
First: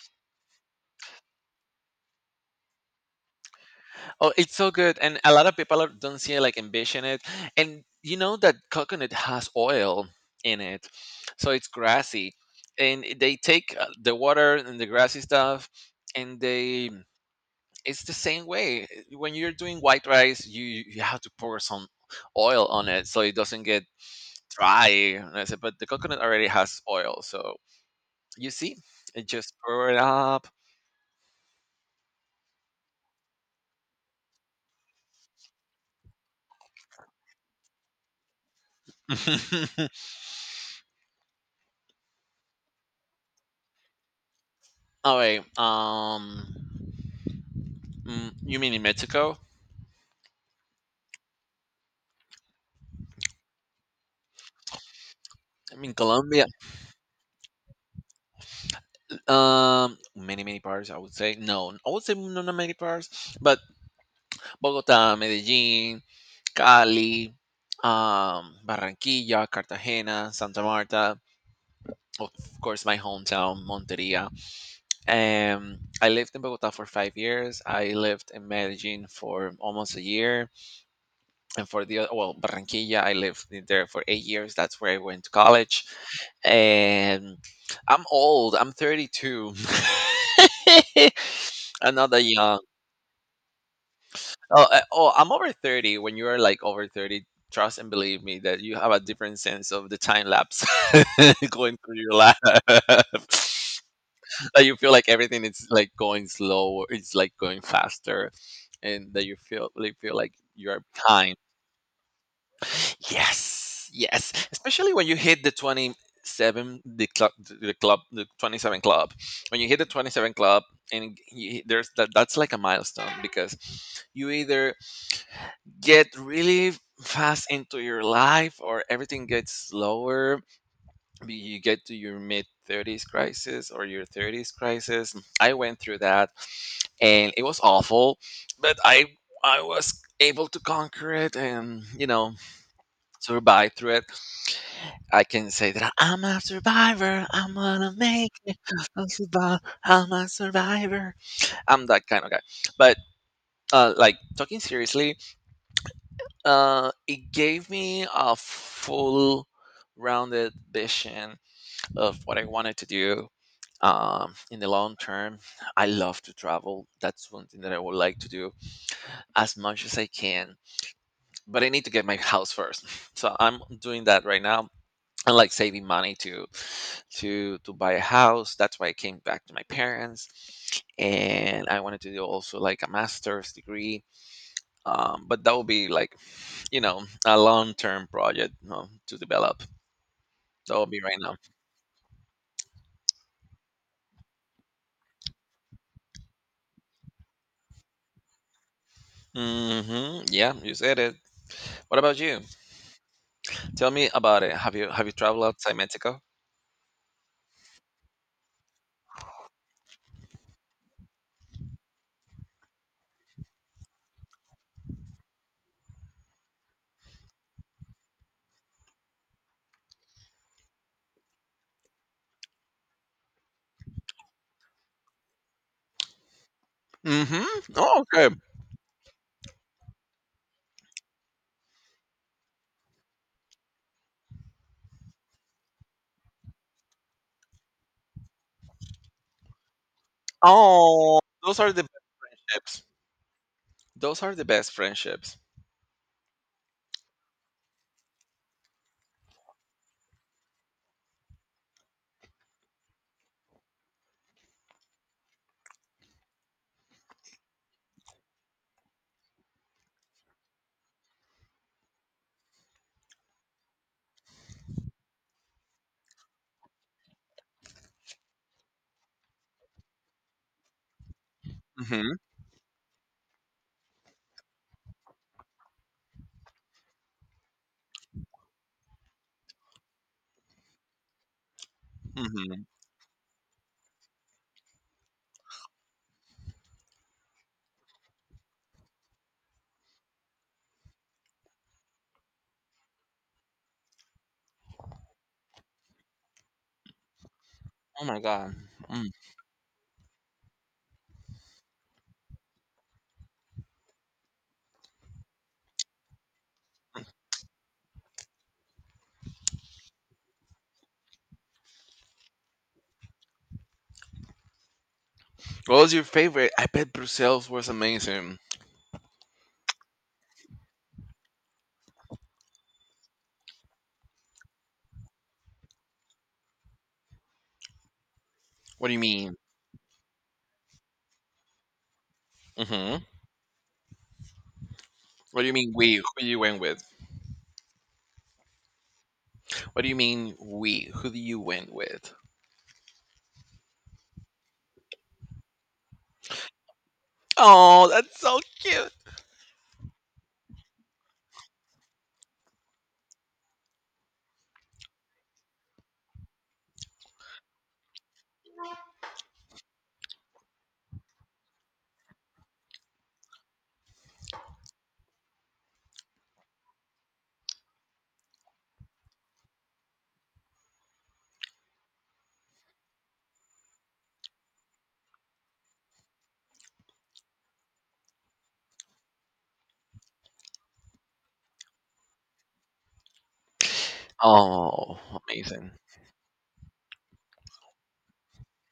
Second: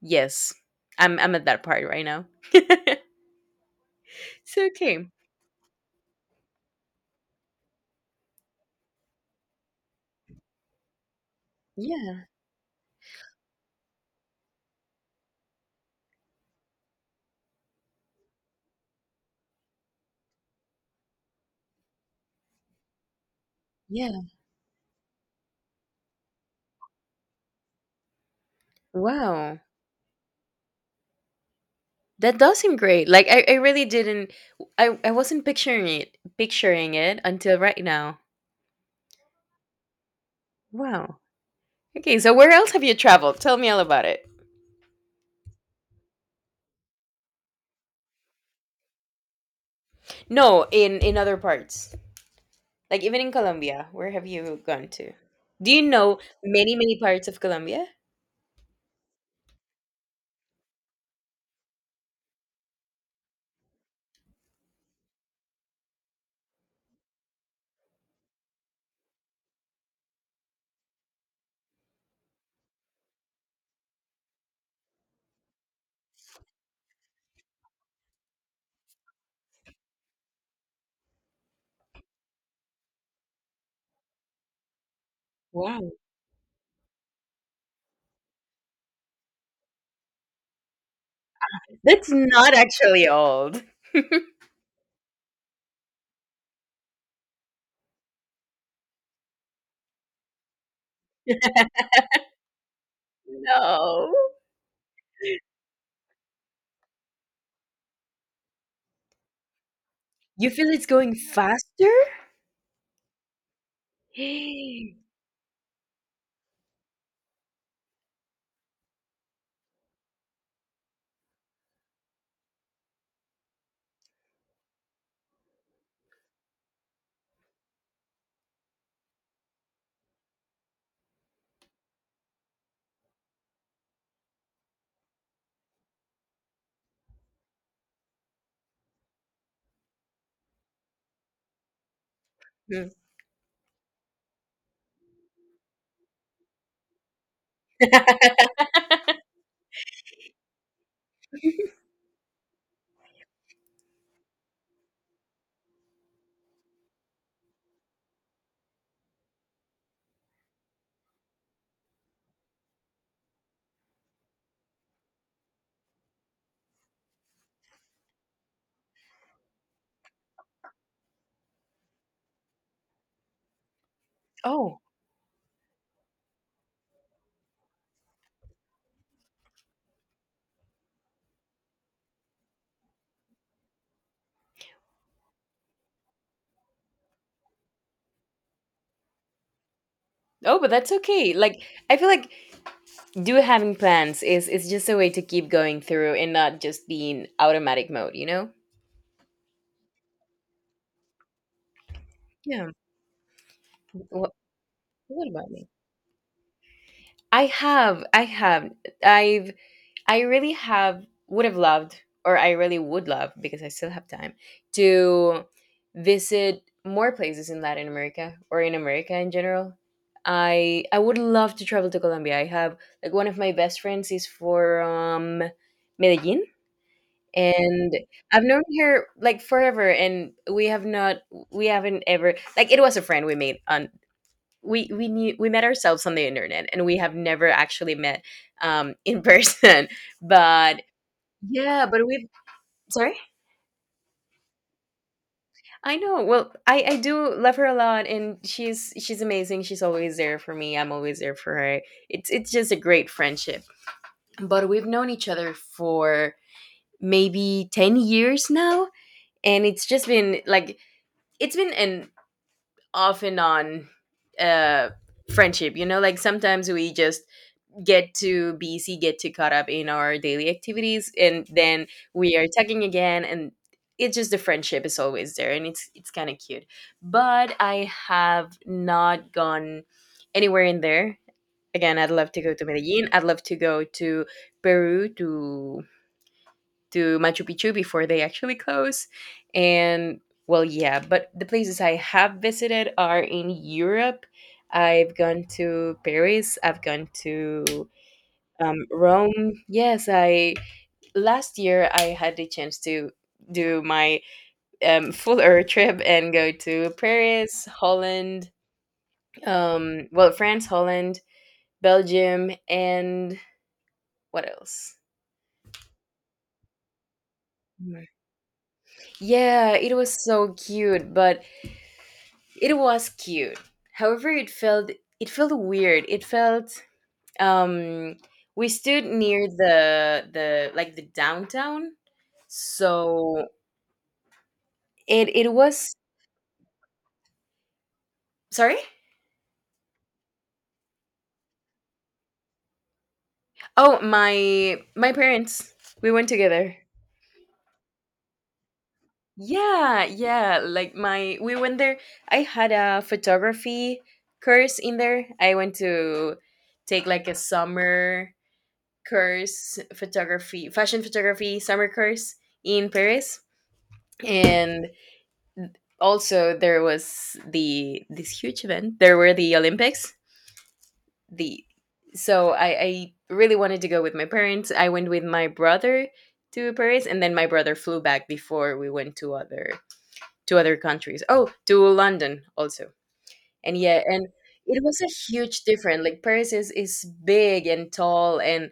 Speaker 2: Yes. I'm at that part right now.
Speaker 1: Oh, it's
Speaker 2: So
Speaker 1: so good,
Speaker 2: okay.
Speaker 1: and a lot of people don't see like ambition in it, and you know that coconut has oil in it, so it's
Speaker 2: Yeah.
Speaker 1: grassy, and they take the water and the grassy stuff, and they, it's the same way. When you're doing white rice, you have to pour some oil on it so it doesn't get
Speaker 2: Yeah.
Speaker 1: dry. And I said, but the coconut already has oil, so you see, it just
Speaker 2: Wow.
Speaker 1: pour it up.
Speaker 2: That does seem great. Like, I really didn't, I wasn't picturing it until right now. Wow. Okay, so where else have you traveled? Tell me all about it.
Speaker 1: All right, you mean in Mexico?
Speaker 2: No, in other parts. Like, even in Colombia, where have you gone to? Do
Speaker 1: I
Speaker 2: you
Speaker 1: mean,
Speaker 2: know
Speaker 1: Colombia,
Speaker 2: many, many parts of Colombia?
Speaker 1: many, many parts, I would say. No, I would say no, not many parts, but Bogota, Medellin, Cali, Barranquilla, Cartagena, Santa Marta, of course, my hometown, Monteria. I lived in Bogota for 5 years. I lived in Medellin for almost a year. And for the other, well, Barranquilla, I lived in there for 8 years. That's where I went to college,
Speaker 2: Wow.
Speaker 1: and I'm old. I'm 32. I'm not
Speaker 2: That's
Speaker 1: that
Speaker 2: not
Speaker 1: young.
Speaker 2: actually old.
Speaker 1: Oh, I'm over 30. When you are like over 30, trust and believe me that you have a different sense of the time lapse going through your life.
Speaker 2: No.
Speaker 1: That you feel like everything is like going slow, it's like going faster, and that you feel, you feel like
Speaker 2: You feel
Speaker 1: you are
Speaker 2: it's going
Speaker 1: behind.
Speaker 2: faster?
Speaker 1: Yes, yes. Especially
Speaker 2: Mm.
Speaker 1: when you hit the 27, the club, the 27 club. When you hit the 27 club, and you, there's that, that's like a milestone because you either get really fast into your life or everything gets slower. You get to your mid 30s crisis or your 30s crisis. I went through that, and it was awful, but I was able to conquer it, and you know, survive through it. I can say that I'm a survivor. I'm gonna make a survive. I'm a survivor. I'm that kind of guy. But like talking seriously, it gave me a full rounded vision of what I wanted to do, in the long term. I love to travel. That's one thing that I would like to do as much as I can. But I need to get my house first. So I'm doing that right now.
Speaker 2: Oh.
Speaker 1: And like saving money to to buy a house. That's why I came back to my parents, and I wanted to do also like a master's degree, but that would be like, a long term project, to develop.
Speaker 2: Oh, but
Speaker 1: That would
Speaker 2: that's
Speaker 1: be right
Speaker 2: okay.
Speaker 1: now.
Speaker 2: Like, I feel like do having plans is just a way to keep going through and not just be in automatic mode.
Speaker 1: Hmm, yeah, you said it. What about you?
Speaker 2: Yeah.
Speaker 1: Tell me
Speaker 2: What,
Speaker 1: about it. Have you have you
Speaker 2: what
Speaker 1: traveled
Speaker 2: about me?
Speaker 1: outside Mexico?
Speaker 2: I have I've I really have would have loved, or I really would love because I still have time to visit more places in Latin America or in America in general. I would love to travel to Colombia. I have Like, one of my best friends is from Medellin,
Speaker 1: Hmm.
Speaker 2: and
Speaker 1: Oh, okay.
Speaker 2: I've known her like forever, and we haven't ever, like, it was a friend we met ourselves on the internet, and we have never actually met, in person. But
Speaker 1: Oh, those are the
Speaker 2: yeah, but
Speaker 1: best
Speaker 2: we've
Speaker 1: friendships.
Speaker 2: sorry,
Speaker 1: Those are the best friendships.
Speaker 2: I know. Well, I do love her a lot, and she's amazing. She's always there for me. I'm always there for her. It's just a great friendship. But we've known each other for maybe 10 years now, and it's just been like it's been an off and on uh friendship, like sometimes we just get too busy, get too caught up in our daily activities, and then
Speaker 1: Hmm.
Speaker 2: we are talking again, and it's just the friendship is always there, and it's kind of cute. But I have not gone anywhere in there. Again, I'd love to go
Speaker 1: Hmm.
Speaker 2: to Medellin, I'd love to go to Peru, to Machu Picchu before they actually close. And well, yeah, but the places I have visited are in Europe. I've gone to Paris, I've gone to
Speaker 1: Oh my god.
Speaker 2: Rome. Yes, I last year I had the chance to do my full Earth trip and go to Paris, Holland, well, France, Holland, Belgium, and what else?
Speaker 1: What was your favorite? I bet Brussels was
Speaker 2: Mm.
Speaker 1: amazing.
Speaker 2: Yeah, it was so cute, but it was cute. However, it felt weird. It felt um we
Speaker 1: What do you
Speaker 2: stood
Speaker 1: mean?
Speaker 2: near the like the downtown.
Speaker 1: Hmm.
Speaker 2: So it
Speaker 1: What do you
Speaker 2: it
Speaker 1: mean
Speaker 2: was
Speaker 1: we? Who you went with?
Speaker 2: sorry?
Speaker 1: What do you mean we? Who do you went with?
Speaker 2: Oh, my parents. We went together.
Speaker 1: Oh, that's so cute.
Speaker 2: Yeah, yeah. Like my, we went there. I had a photography course in there. I went to take like a summer course, photography, fashion photography summer course in Paris. And also there was the this huge event, there were the Olympics, the so I really wanted to go with my parents. I went with my brother to Paris, and then my brother flew back before we went to other countries. Oh, to London also. And yeah, and it
Speaker 1: Oh,
Speaker 2: was a huge
Speaker 1: amazing.
Speaker 2: difference. Like Paris is big and tall and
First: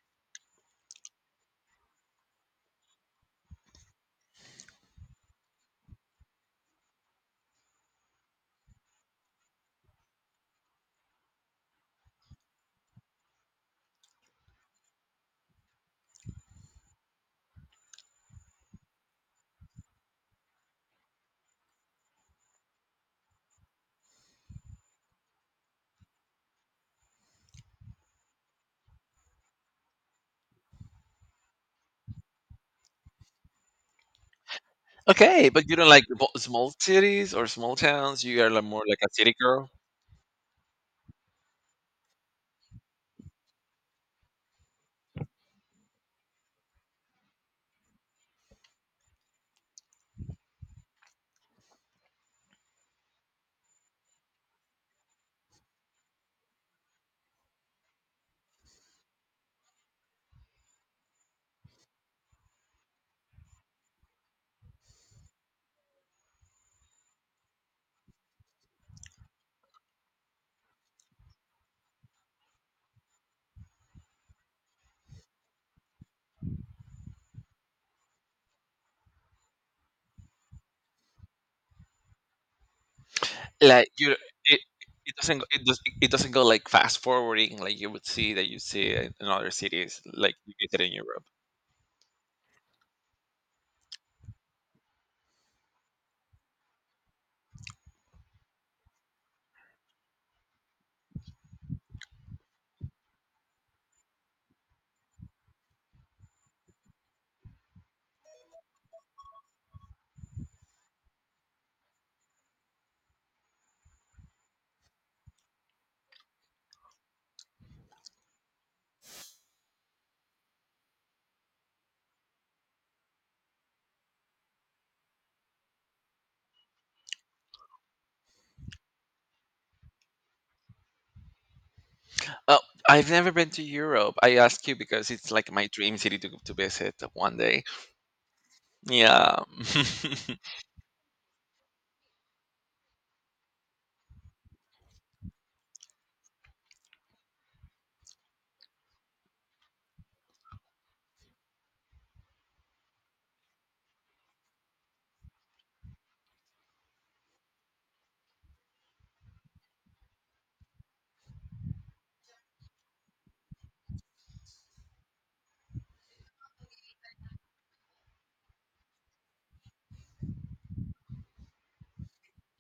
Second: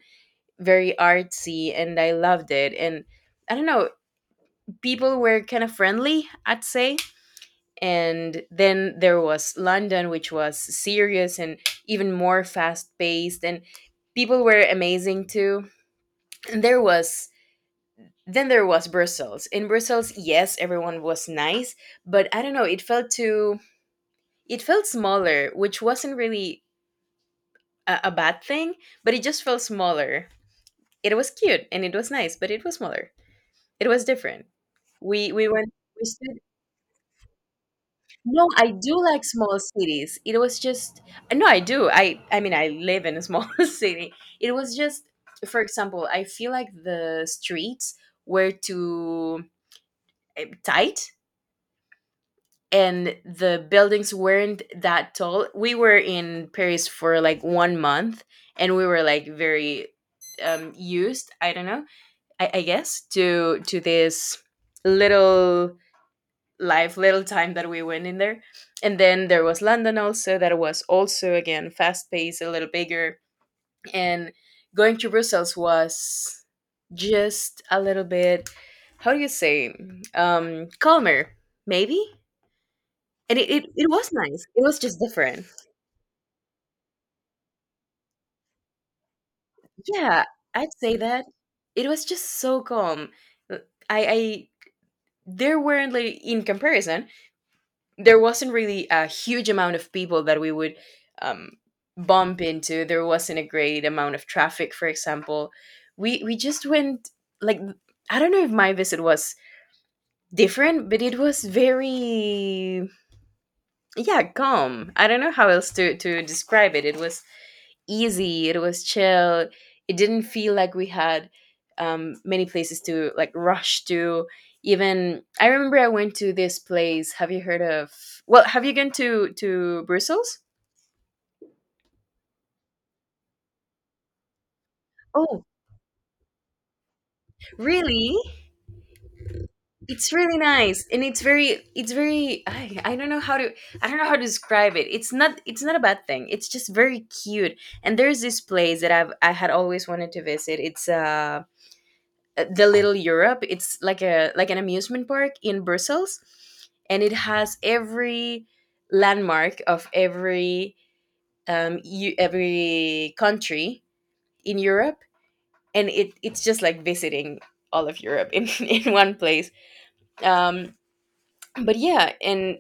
Speaker 2: very artsy, and I loved it. And I don't know, people were kind of friendly, I'd say. And then there was London, which was serious and even more fast paced, and people were amazing too. And there was then there was Brussels. In Brussels, yes, everyone was nice, but I don't know, it felt too it felt smaller, which wasn't really a bad thing, but it just felt smaller. It was cute and it was nice, but it was smaller. It was different. We
Speaker 1: Okay, but
Speaker 2: went
Speaker 1: you don't like
Speaker 2: we
Speaker 1: the
Speaker 2: stood
Speaker 1: small cities or small towns. You
Speaker 2: no,
Speaker 1: are like
Speaker 2: I
Speaker 1: more like
Speaker 2: do
Speaker 1: a
Speaker 2: like
Speaker 1: city
Speaker 2: small
Speaker 1: girl.
Speaker 2: cities. It was just no, I do. I mean, I live in a small city. It was just, for example, I feel like the streets were too tight, and the buildings weren't that tall. We were in Paris for like 1 month, and we were like very used, I don't know, I guess, to this little live little time that we went in there. And then there was London also, that was also again fast paced, a little bigger. And going to Brussels was just a little bit, how do you say, calmer maybe. And it, it,
Speaker 1: Like
Speaker 2: it was
Speaker 1: you,
Speaker 2: nice,
Speaker 1: it,
Speaker 2: it was just
Speaker 1: it doesn't
Speaker 2: different.
Speaker 1: it does it doesn't go like fast forwarding like you would see that you see in other cities
Speaker 2: Yeah,
Speaker 1: like you
Speaker 2: I'd
Speaker 1: get it in
Speaker 2: say
Speaker 1: Europe.
Speaker 2: that it was just so calm. I there weren't like in comparison, there wasn't really a huge amount of people that we would um, bump into. There wasn't a great amount of traffic, for example. We just went like, I don't know if my visit was different, but it was very yeah calm. I don't know how else to describe it. It was easy. It was chill. It didn't feel like we had many places to like rush to. Even I remember I went to this place. Have you heard of? Well, have you gone to Brussels?
Speaker 1: Oh, I've never been to Europe. I ask you because it's
Speaker 2: Oh,
Speaker 1: like my dream city to visit one day.
Speaker 2: really?
Speaker 1: Yeah,
Speaker 2: It's really nice, and it's very, it's very. I don't know how to, I don't know how to describe it. It's not a bad thing. It's just very cute. And there's this place that I've, I had always wanted to visit. It's the Little Europe. It's like a like an amusement park in Brussels, and it has every landmark of every every country in Europe, and it it's just like visiting all of Europe in in one place. Um, but yeah, and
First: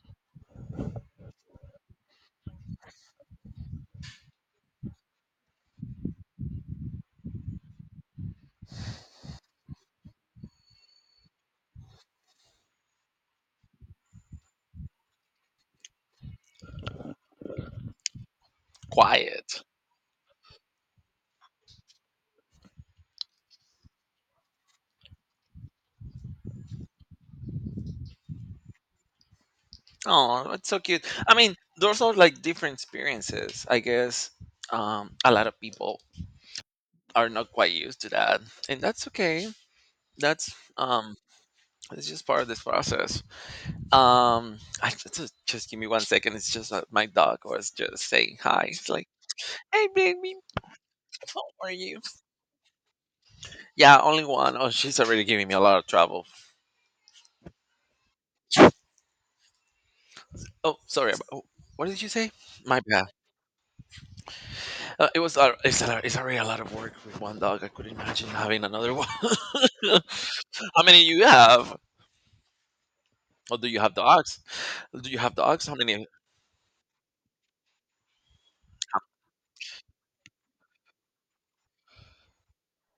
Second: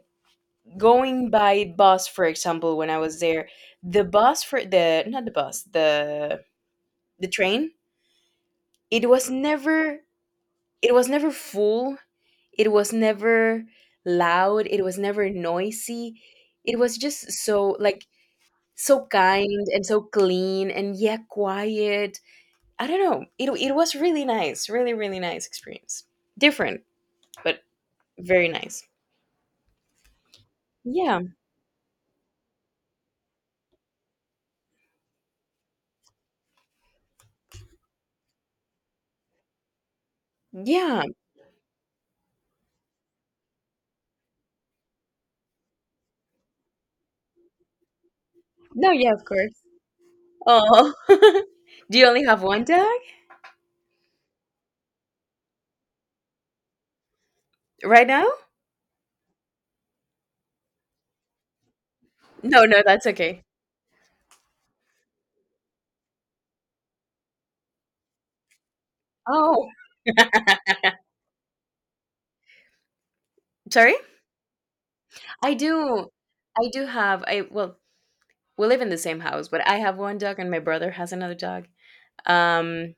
Speaker 2: going by bus, for example, when I was there, the bus for the not the bus, the train, it was never it was never full, it was never loud, it was never noisy. It was just so like so
Speaker 1: quiet.
Speaker 2: kind and so clean, and yeah, quiet. I don't know. It was really nice, really really nice experience. Different, but very nice.
Speaker 1: Oh, that's so cute.
Speaker 2: Yeah.
Speaker 1: I mean, those are like different experiences. I guess a lot of people are not quite used to that, and that's okay. That's
Speaker 2: Yeah.
Speaker 1: it's just part of this process. I just give me one second. It's just that my dog was just saying hi. It's
Speaker 2: No,
Speaker 1: like,
Speaker 2: yeah, of course.
Speaker 1: hey, baby,
Speaker 2: Oh.
Speaker 1: how are
Speaker 2: Do
Speaker 1: you?
Speaker 2: you only have one dog
Speaker 1: Yeah, only one. Oh, she's already giving me a lot of trouble.
Speaker 2: right now?
Speaker 1: Oh, sorry. Oh, what did you say?
Speaker 2: No,
Speaker 1: My
Speaker 2: no,
Speaker 1: bad.
Speaker 2: that's okay.
Speaker 1: It was. It's, a, it's already a lot of work with one dog. I could imagine having another one.
Speaker 2: Oh.
Speaker 1: How many you have? Or do you have
Speaker 2: Sorry?
Speaker 1: dogs? Do you have
Speaker 2: I
Speaker 1: dogs? How many?
Speaker 2: do. I do have I well, we live in the same house, but I have one dog and my brother has another dog. Um,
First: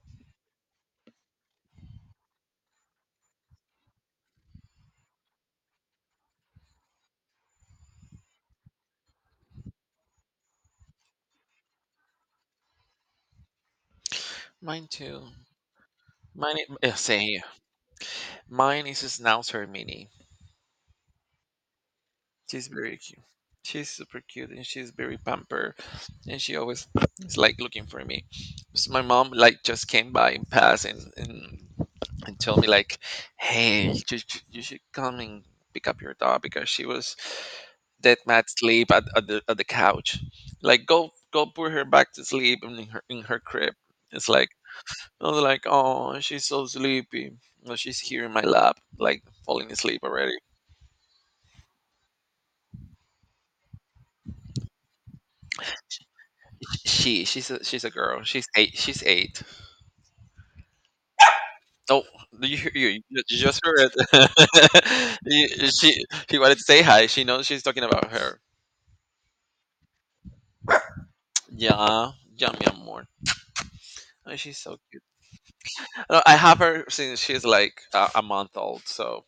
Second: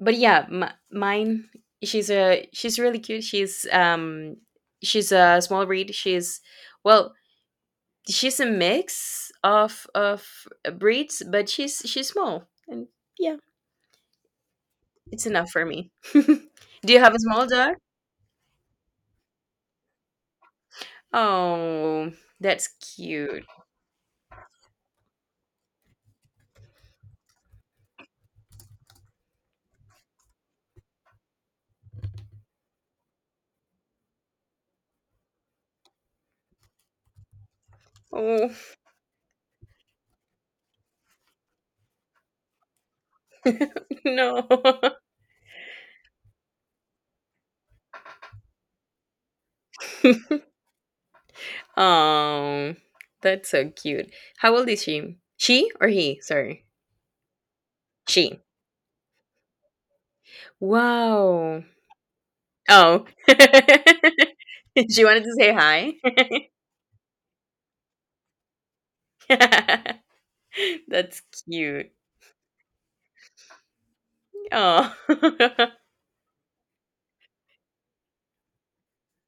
Speaker 2: but yeah, mine. She's really cute. She's a small breed. She's well, she's a mix of breeds, but she's small, and yeah,
Speaker 1: Mine
Speaker 2: it's
Speaker 1: too.
Speaker 2: enough for me.
Speaker 1: Mine.
Speaker 2: Do you have a
Speaker 1: Same.
Speaker 2: small dog?
Speaker 1: Mine is a schnauzer mini.
Speaker 2: Oh,
Speaker 1: She's
Speaker 2: that's
Speaker 1: very cute.
Speaker 2: cute.
Speaker 1: She's super cute, and she's very pampered, and she always is like looking for me. So my mom like just came by and passed and and told me like, hey, you, you should come and pick up your dog because she was dead mad
Speaker 2: Oh
Speaker 1: sleep at the couch. Like go go put her back to sleep in her crib. It's
Speaker 2: no.
Speaker 1: like I was like, oh, she's so sleepy. No, she's here in my lap, like falling asleep already.
Speaker 2: Oh, that's so cute. How old is she? She or he? Sorry.
Speaker 1: She's a, she's a girl.
Speaker 2: She.
Speaker 1: She's eight. She's eight.
Speaker 2: Wow.
Speaker 1: Oh, you you,
Speaker 2: Oh.
Speaker 1: you just heard
Speaker 2: she
Speaker 1: it.
Speaker 2: wanted to say
Speaker 1: You-
Speaker 2: hi.
Speaker 1: she she wanted to say hi. She knows she's talking about her.
Speaker 2: That's cute.
Speaker 1: Yeah, yeah, mi amor. Oh, she's so
Speaker 2: Oh.
Speaker 1: cute. No, I have her since she's like a month old. So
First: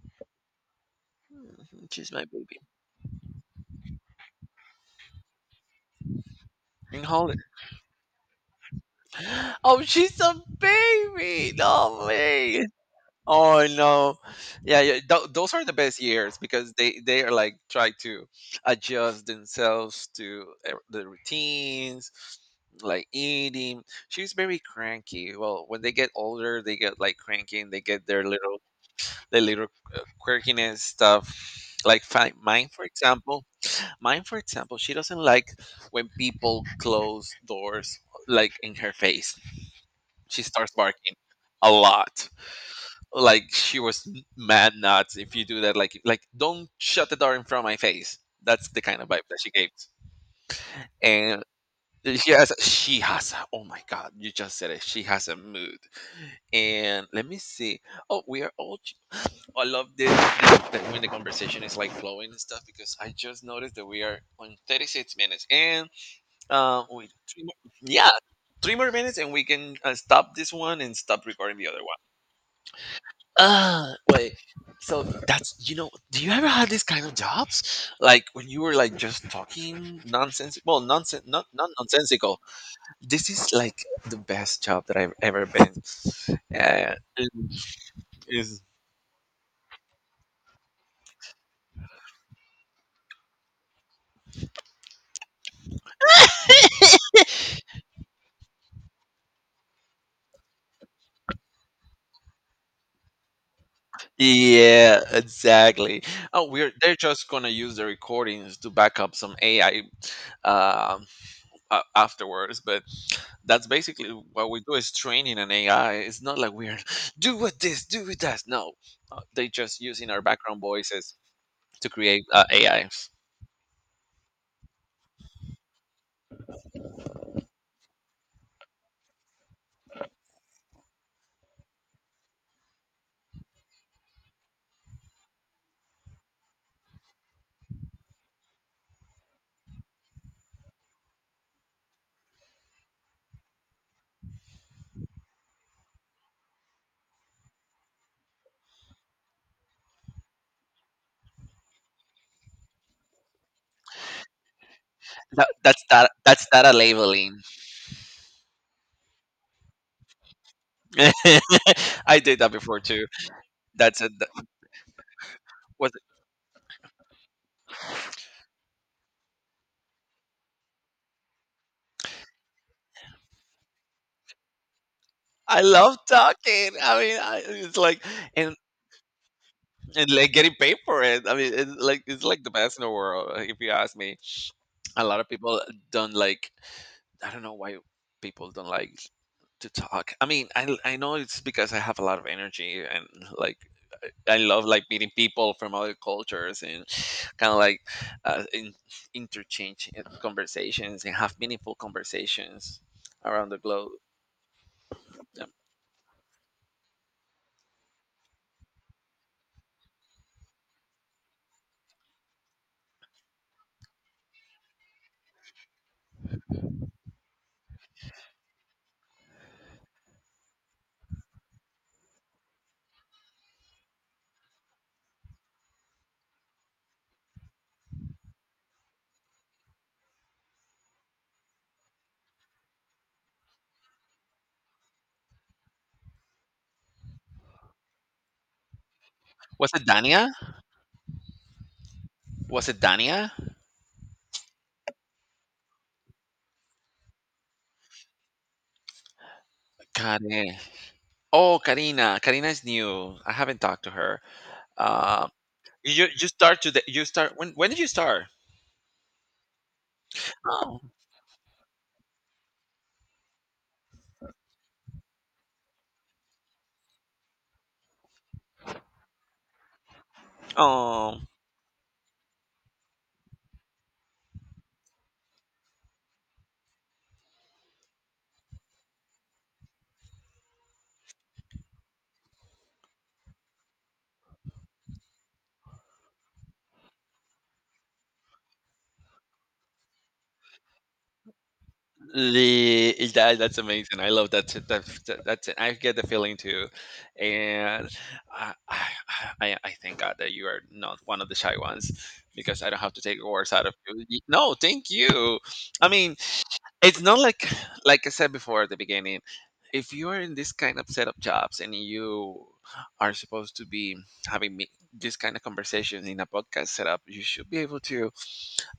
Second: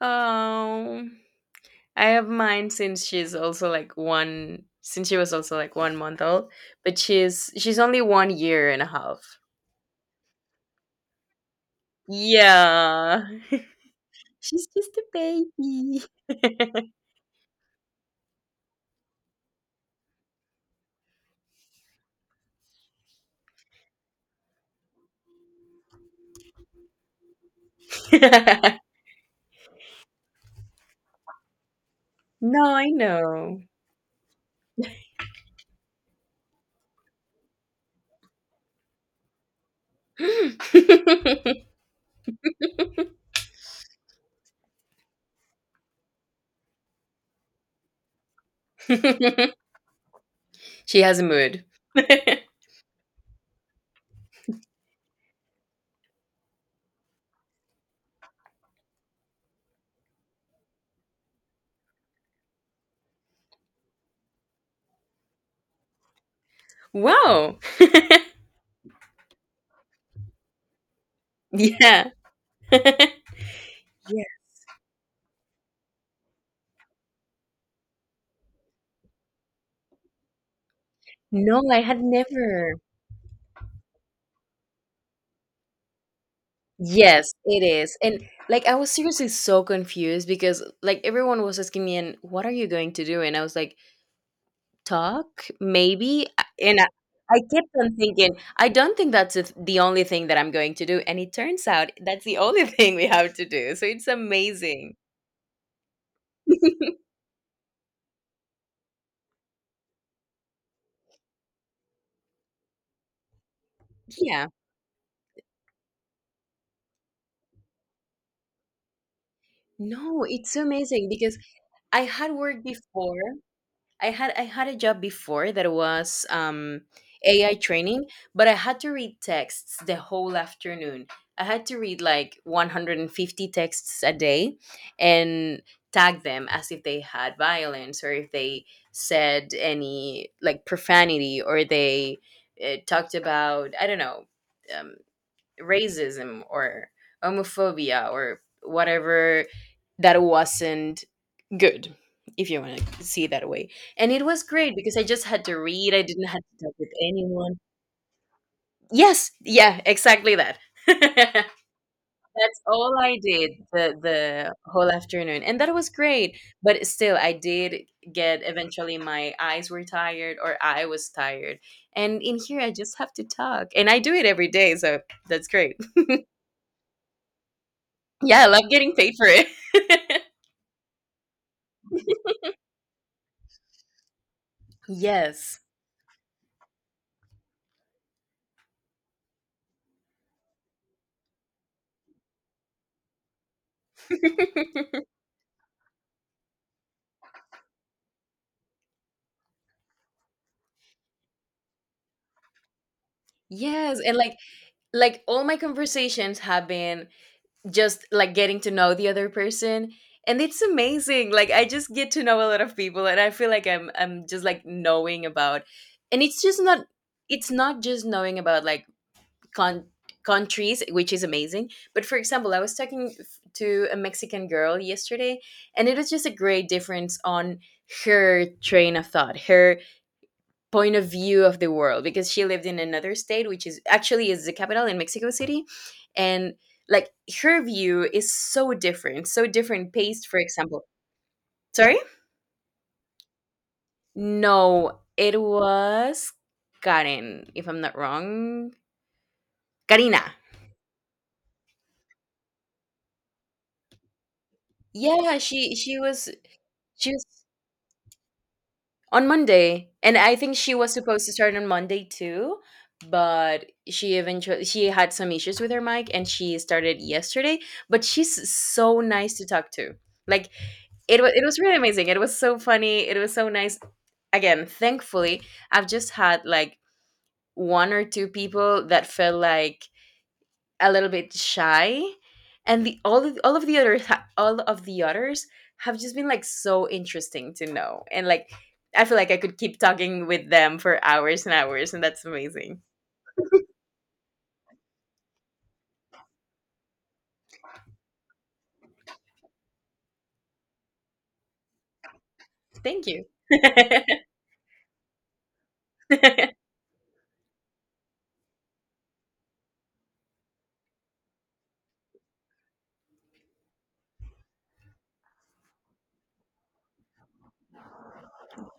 Speaker 2: oh.
Speaker 1: mm,
Speaker 2: I
Speaker 1: she's my
Speaker 2: have
Speaker 1: baby.
Speaker 2: mine since she's also like one since she was also like 1 month old, but
Speaker 1: And hold it.
Speaker 2: she's only 1 year and a half.
Speaker 1: Oh, she's a baby. No way.
Speaker 2: Yeah.
Speaker 1: Oh no,
Speaker 2: she's
Speaker 1: yeah,
Speaker 2: just
Speaker 1: yeah.
Speaker 2: a
Speaker 1: Those are the best years because they are like try to adjust themselves to the routines, like eating. She's very cranky. Well, when they get older, they get like cranky and they get
Speaker 2: baby.
Speaker 1: their little uh, quirkiness stuff. Like
Speaker 2: No, I know.
Speaker 1: mine, for example, she doesn't like when people close doors like in her face. She starts barking a lot like she was mad nuts if you do that like don't shut the door in front of my face. That's the kind of vibe that she gave.
Speaker 2: She has a
Speaker 1: And
Speaker 2: mood.
Speaker 1: she has a, oh my god you just said it, she has a mood. And let me see. Oh, we are all I love this that when the conversation is like flowing and stuff, because I just noticed that we are on 36 minutes and wait, three more,
Speaker 2: Wow.
Speaker 1: yeah, three more minutes and we can stop this one and stop recording the other one.
Speaker 2: Yeah. Yeah.
Speaker 1: Wait. So that's, you know, do you ever have these kind of jobs like when you were like just talking nonsense? Well, nonsense not
Speaker 2: No,
Speaker 1: not
Speaker 2: I had
Speaker 1: nonsensical.
Speaker 2: never.
Speaker 1: This is like the best job that I've ever been. Yeah.
Speaker 2: Yes, it is. And
Speaker 1: Is.
Speaker 2: like I was seriously so confused because like everyone was asking me, and what are you going to do? And I was like, talk, maybe. And I kept on thinking, I don't think that's the only thing that I'm going to do. And it turns out that's the only thing we have to do. So it's amazing.
Speaker 1: Yeah, exactly. Oh, we're they're just gonna use the recordings to back up some AI um a- afterwards. But that's basically
Speaker 2: Yeah.
Speaker 1: what we do, is training an AI. It's not like we're do with this do with that. No, they just using our
Speaker 2: No, it's
Speaker 1: background
Speaker 2: so amazing
Speaker 1: voices
Speaker 2: because
Speaker 1: to
Speaker 2: I
Speaker 1: create
Speaker 2: had worked
Speaker 1: AI.
Speaker 2: before. I had a job before that was AI training, but I had to read texts the whole afternoon. I had to read like 150 texts a day and tag them as if they had violence, or if they said any like profanity, or they talked about I don't know, um, racism or homophobia or whatever that wasn't good, if you want to see it that way. And it was great because I just had
Speaker 1: That,
Speaker 2: to
Speaker 1: that's
Speaker 2: read, I
Speaker 1: that
Speaker 2: didn't have
Speaker 1: that's
Speaker 2: to
Speaker 1: data
Speaker 2: talk with
Speaker 1: labeling.
Speaker 2: anyone. Yes, yeah, exactly that. That's
Speaker 1: I did that before
Speaker 2: all
Speaker 1: too.
Speaker 2: I did the
Speaker 1: That's it. That
Speaker 2: the whole afternoon, and that was
Speaker 1: was.
Speaker 2: great. But still I did get eventually my eyes were tired or I was tired, and in here I just have to talk, and I do it every day, so that's
Speaker 1: I
Speaker 2: great.
Speaker 1: love talking. I mean, I, it's like,
Speaker 2: Yeah, I
Speaker 1: and,
Speaker 2: love getting paid for it.
Speaker 1: and like getting paid for it. I mean, it's like the best in the world if you ask me. A lot of people
Speaker 2: Yes.
Speaker 1: don't like, I don't know why, people don't like to talk. I mean, I know it's because I have a lot of energy and like I love like meeting people from other cultures and kind of like uh, in, interchange conversations and have meaningful conversations around the globe.
Speaker 2: Yes, and like all
Speaker 1: Yeah.
Speaker 2: my conversations have been just like getting to know the other person, and it's amazing. Like I just get to know a lot of people, and I feel like I'm just like knowing about, and it's just not it's not just knowing about like con- countries, which is amazing, but for example, I was talking to a Mexican girl yesterday, and it was just a great difference on her train of thought, her point of view of the world, because she lived in another state, which is actually is the capital in Mexico City. And like her view is so different, so
Speaker 1: Was it
Speaker 2: different
Speaker 1: Dania?
Speaker 2: based, for example sorry
Speaker 1: Was it Dania?
Speaker 2: no it was Karen, if I'm not wrong. Karina.
Speaker 1: Kare. Oh, Karina. Karina is new. I haven't talked to her. Uh,
Speaker 2: Yeah, she
Speaker 1: you
Speaker 2: was
Speaker 1: start today. You
Speaker 2: she
Speaker 1: start
Speaker 2: was
Speaker 1: when? When did you start?
Speaker 2: on Monday, and I think she
Speaker 1: Oh.
Speaker 2: was supposed to start on Monday too, but she eventually she had some issues with her mic, and she started yesterday, but she's so nice to talk to. Like
Speaker 1: Oh.
Speaker 2: it was really amazing. It was so funny. It was so nice. Again, thankfully, I've just had like one or two people that felt like a little bit shy, and the all of the others all of the others have just been like so interesting to know, and like I feel like I could keep talking with them for hours and hours, and that's amazing.
Speaker 1: The yeah, that, that's amazing. I love that. That that's it. I get the feeling too, and I, I I thank God that you are not one of the shy ones because I don't have to
Speaker 2: Thank
Speaker 1: take
Speaker 2: you.
Speaker 1: words out of you. No, thank you. I mean, it's not like like I said before at the beginning. If you are in this kind of setup jobs and you are supposed to be having me, this kind of conversation in a podcast setup, you should be able to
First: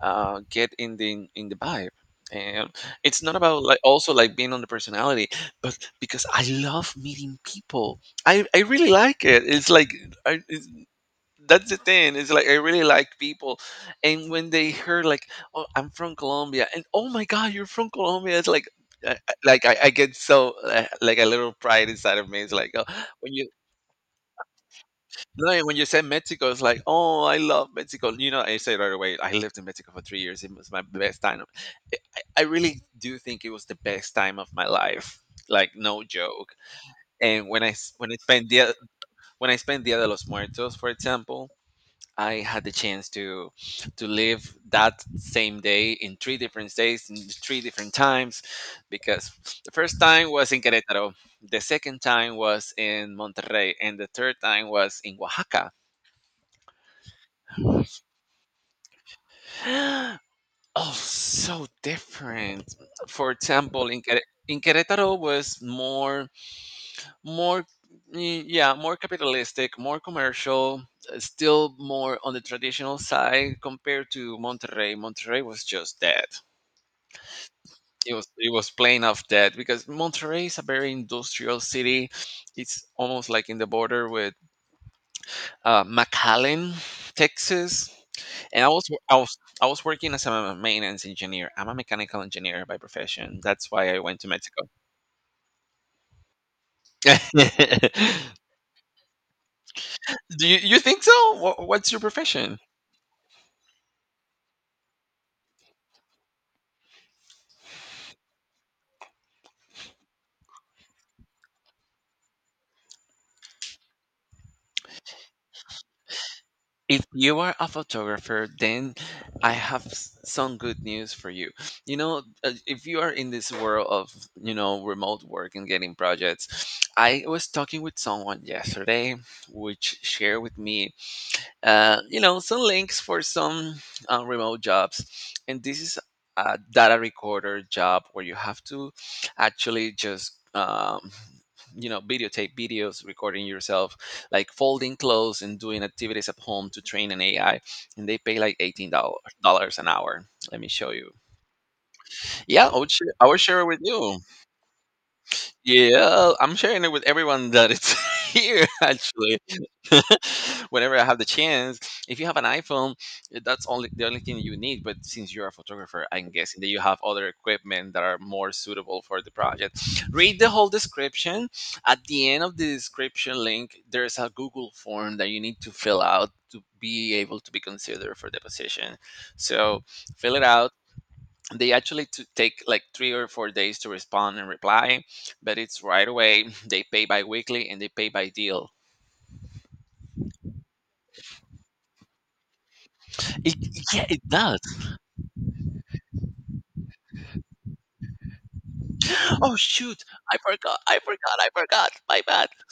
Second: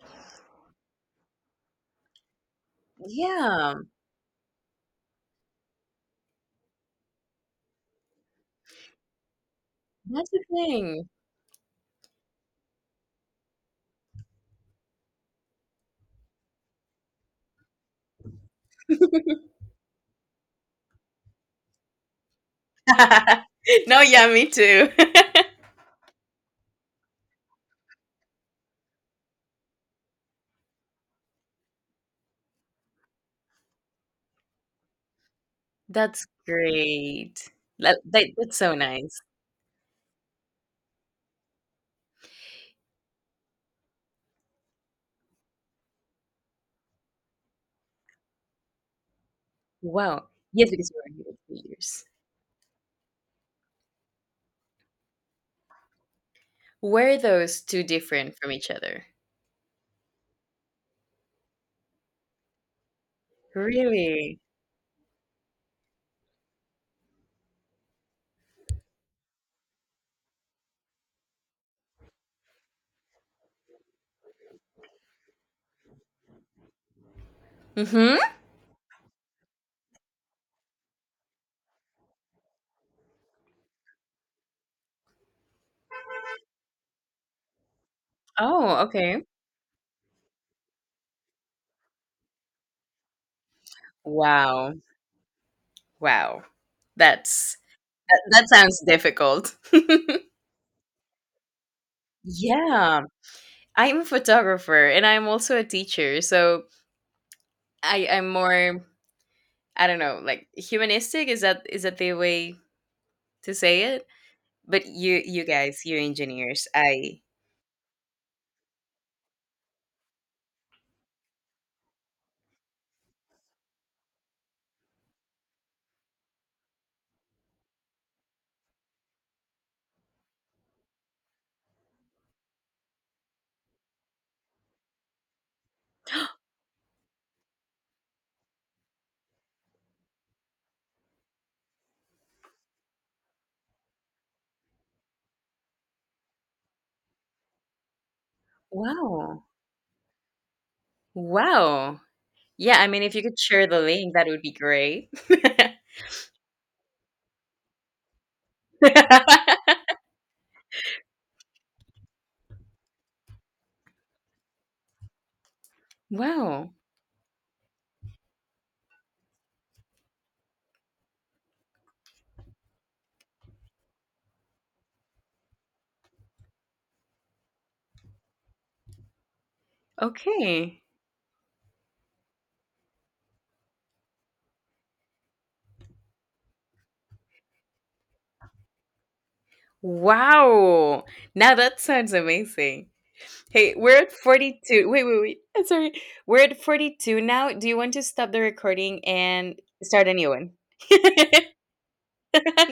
Speaker 1: get in the vibe. And it's not about
Speaker 2: Yeah,
Speaker 1: like also like being on the personality, but because I love meeting people, I really like it. It's like
Speaker 2: that's
Speaker 1: I.
Speaker 2: the
Speaker 1: It's,
Speaker 2: thing.
Speaker 1: that's the thing. It's like I really like people, and when they heard like, "Oh, I'm from Colombia," and "Oh my God, you're from Colombia," it's like, like I get so like a little pride inside of me. It's like oh, when you
Speaker 2: No, yeah, me too.
Speaker 1: no, when you say Mexico, it's like, oh, I love Mexico. You know, I say right away, I lived in Mexico for 3 years. It was my best time. I really do think it was the best time of my life, like no
Speaker 2: That's
Speaker 1: joke.
Speaker 2: great.
Speaker 1: And when when I spent
Speaker 2: That's so
Speaker 1: Dia
Speaker 2: nice.
Speaker 1: when I spent Dia de los Muertos, for example, I had the chance to live that same day in three different days in three different times, because the first
Speaker 2: Wow.
Speaker 1: time was in
Speaker 2: Yes, because we
Speaker 1: Querétaro,
Speaker 2: were here
Speaker 1: the
Speaker 2: for
Speaker 1: second
Speaker 2: years.
Speaker 1: time was in Monterrey, and the third time was in Oaxaca.
Speaker 2: Were those two different from each other?
Speaker 1: Oh, so different. For example, in
Speaker 2: Really?
Speaker 1: in Querétaro was more more yeah more capitalistic more commercial, still more on the traditional side compared to Monterrey. Monterrey was just dead. It was
Speaker 2: Hmm.
Speaker 1: it was plain of dead because Monterrey is a very industrial city. It's almost like in the border with McAllen, Texas. And I
Speaker 2: Oh,
Speaker 1: was,
Speaker 2: okay.
Speaker 1: I was working as a maintenance engineer. I'm a mechanical engineer by profession. That's why I went to Mexico.
Speaker 2: Wow. Wow. That's
Speaker 1: Do
Speaker 2: that sounds difficult.
Speaker 1: you, you think so? What's your profession?
Speaker 2: Yeah, I'm a photographer, and I'm also a teacher, so I I'm more I don't know, like humanistic, is that the way to say it? But you guys, you engineers,
Speaker 1: If
Speaker 2: I
Speaker 1: you are a photographer, then I have some good news for you. You know, if you are in this world of, you know, remote work and getting projects, I was talking with someone yesterday, which shared with me you know some links for some remote jobs, and this is a data recorder job where you have to actually just you know videotape videos recording yourself like folding clothes and doing activities at home to train an AI, and they pay like
Speaker 2: wow.
Speaker 1: $18 an hour. Let me show you.
Speaker 2: Wow.
Speaker 1: Yeah I
Speaker 2: Yeah, I
Speaker 1: would
Speaker 2: mean
Speaker 1: share,
Speaker 2: if you
Speaker 1: I
Speaker 2: could
Speaker 1: would share it
Speaker 2: share
Speaker 1: with
Speaker 2: the link,
Speaker 1: you.
Speaker 2: that would be great.
Speaker 1: Yeah, I'm sharing it with everyone that it's here actually. Whenever I have the chance, if you have an iPhone, that's only the only thing you need. But since you're a photographer, I'm guessing that
Speaker 2: Wow.
Speaker 1: you have other equipment that are more suitable for the project. Read the whole description. At the end of the description link, there's a Google form that you need to fill out to be able to be considered for the position. So fill it out.
Speaker 2: Okay.
Speaker 1: They actually to take like 3 or 4 days to respond and reply, but it's right away. They pay bi-weekly, and they pay by deal.
Speaker 2: Wow. Now that sounds amazing.
Speaker 1: It,
Speaker 2: Hey, we're
Speaker 1: yeah
Speaker 2: at
Speaker 1: it does.
Speaker 2: 42. Wait, wait, wait. I'm sorry. We're at 42 now. Do you want to stop the recording
Speaker 1: Oh
Speaker 2: and
Speaker 1: shoot,
Speaker 2: start a new
Speaker 1: i
Speaker 2: one?
Speaker 1: forgot i forgot I forgot. My bad.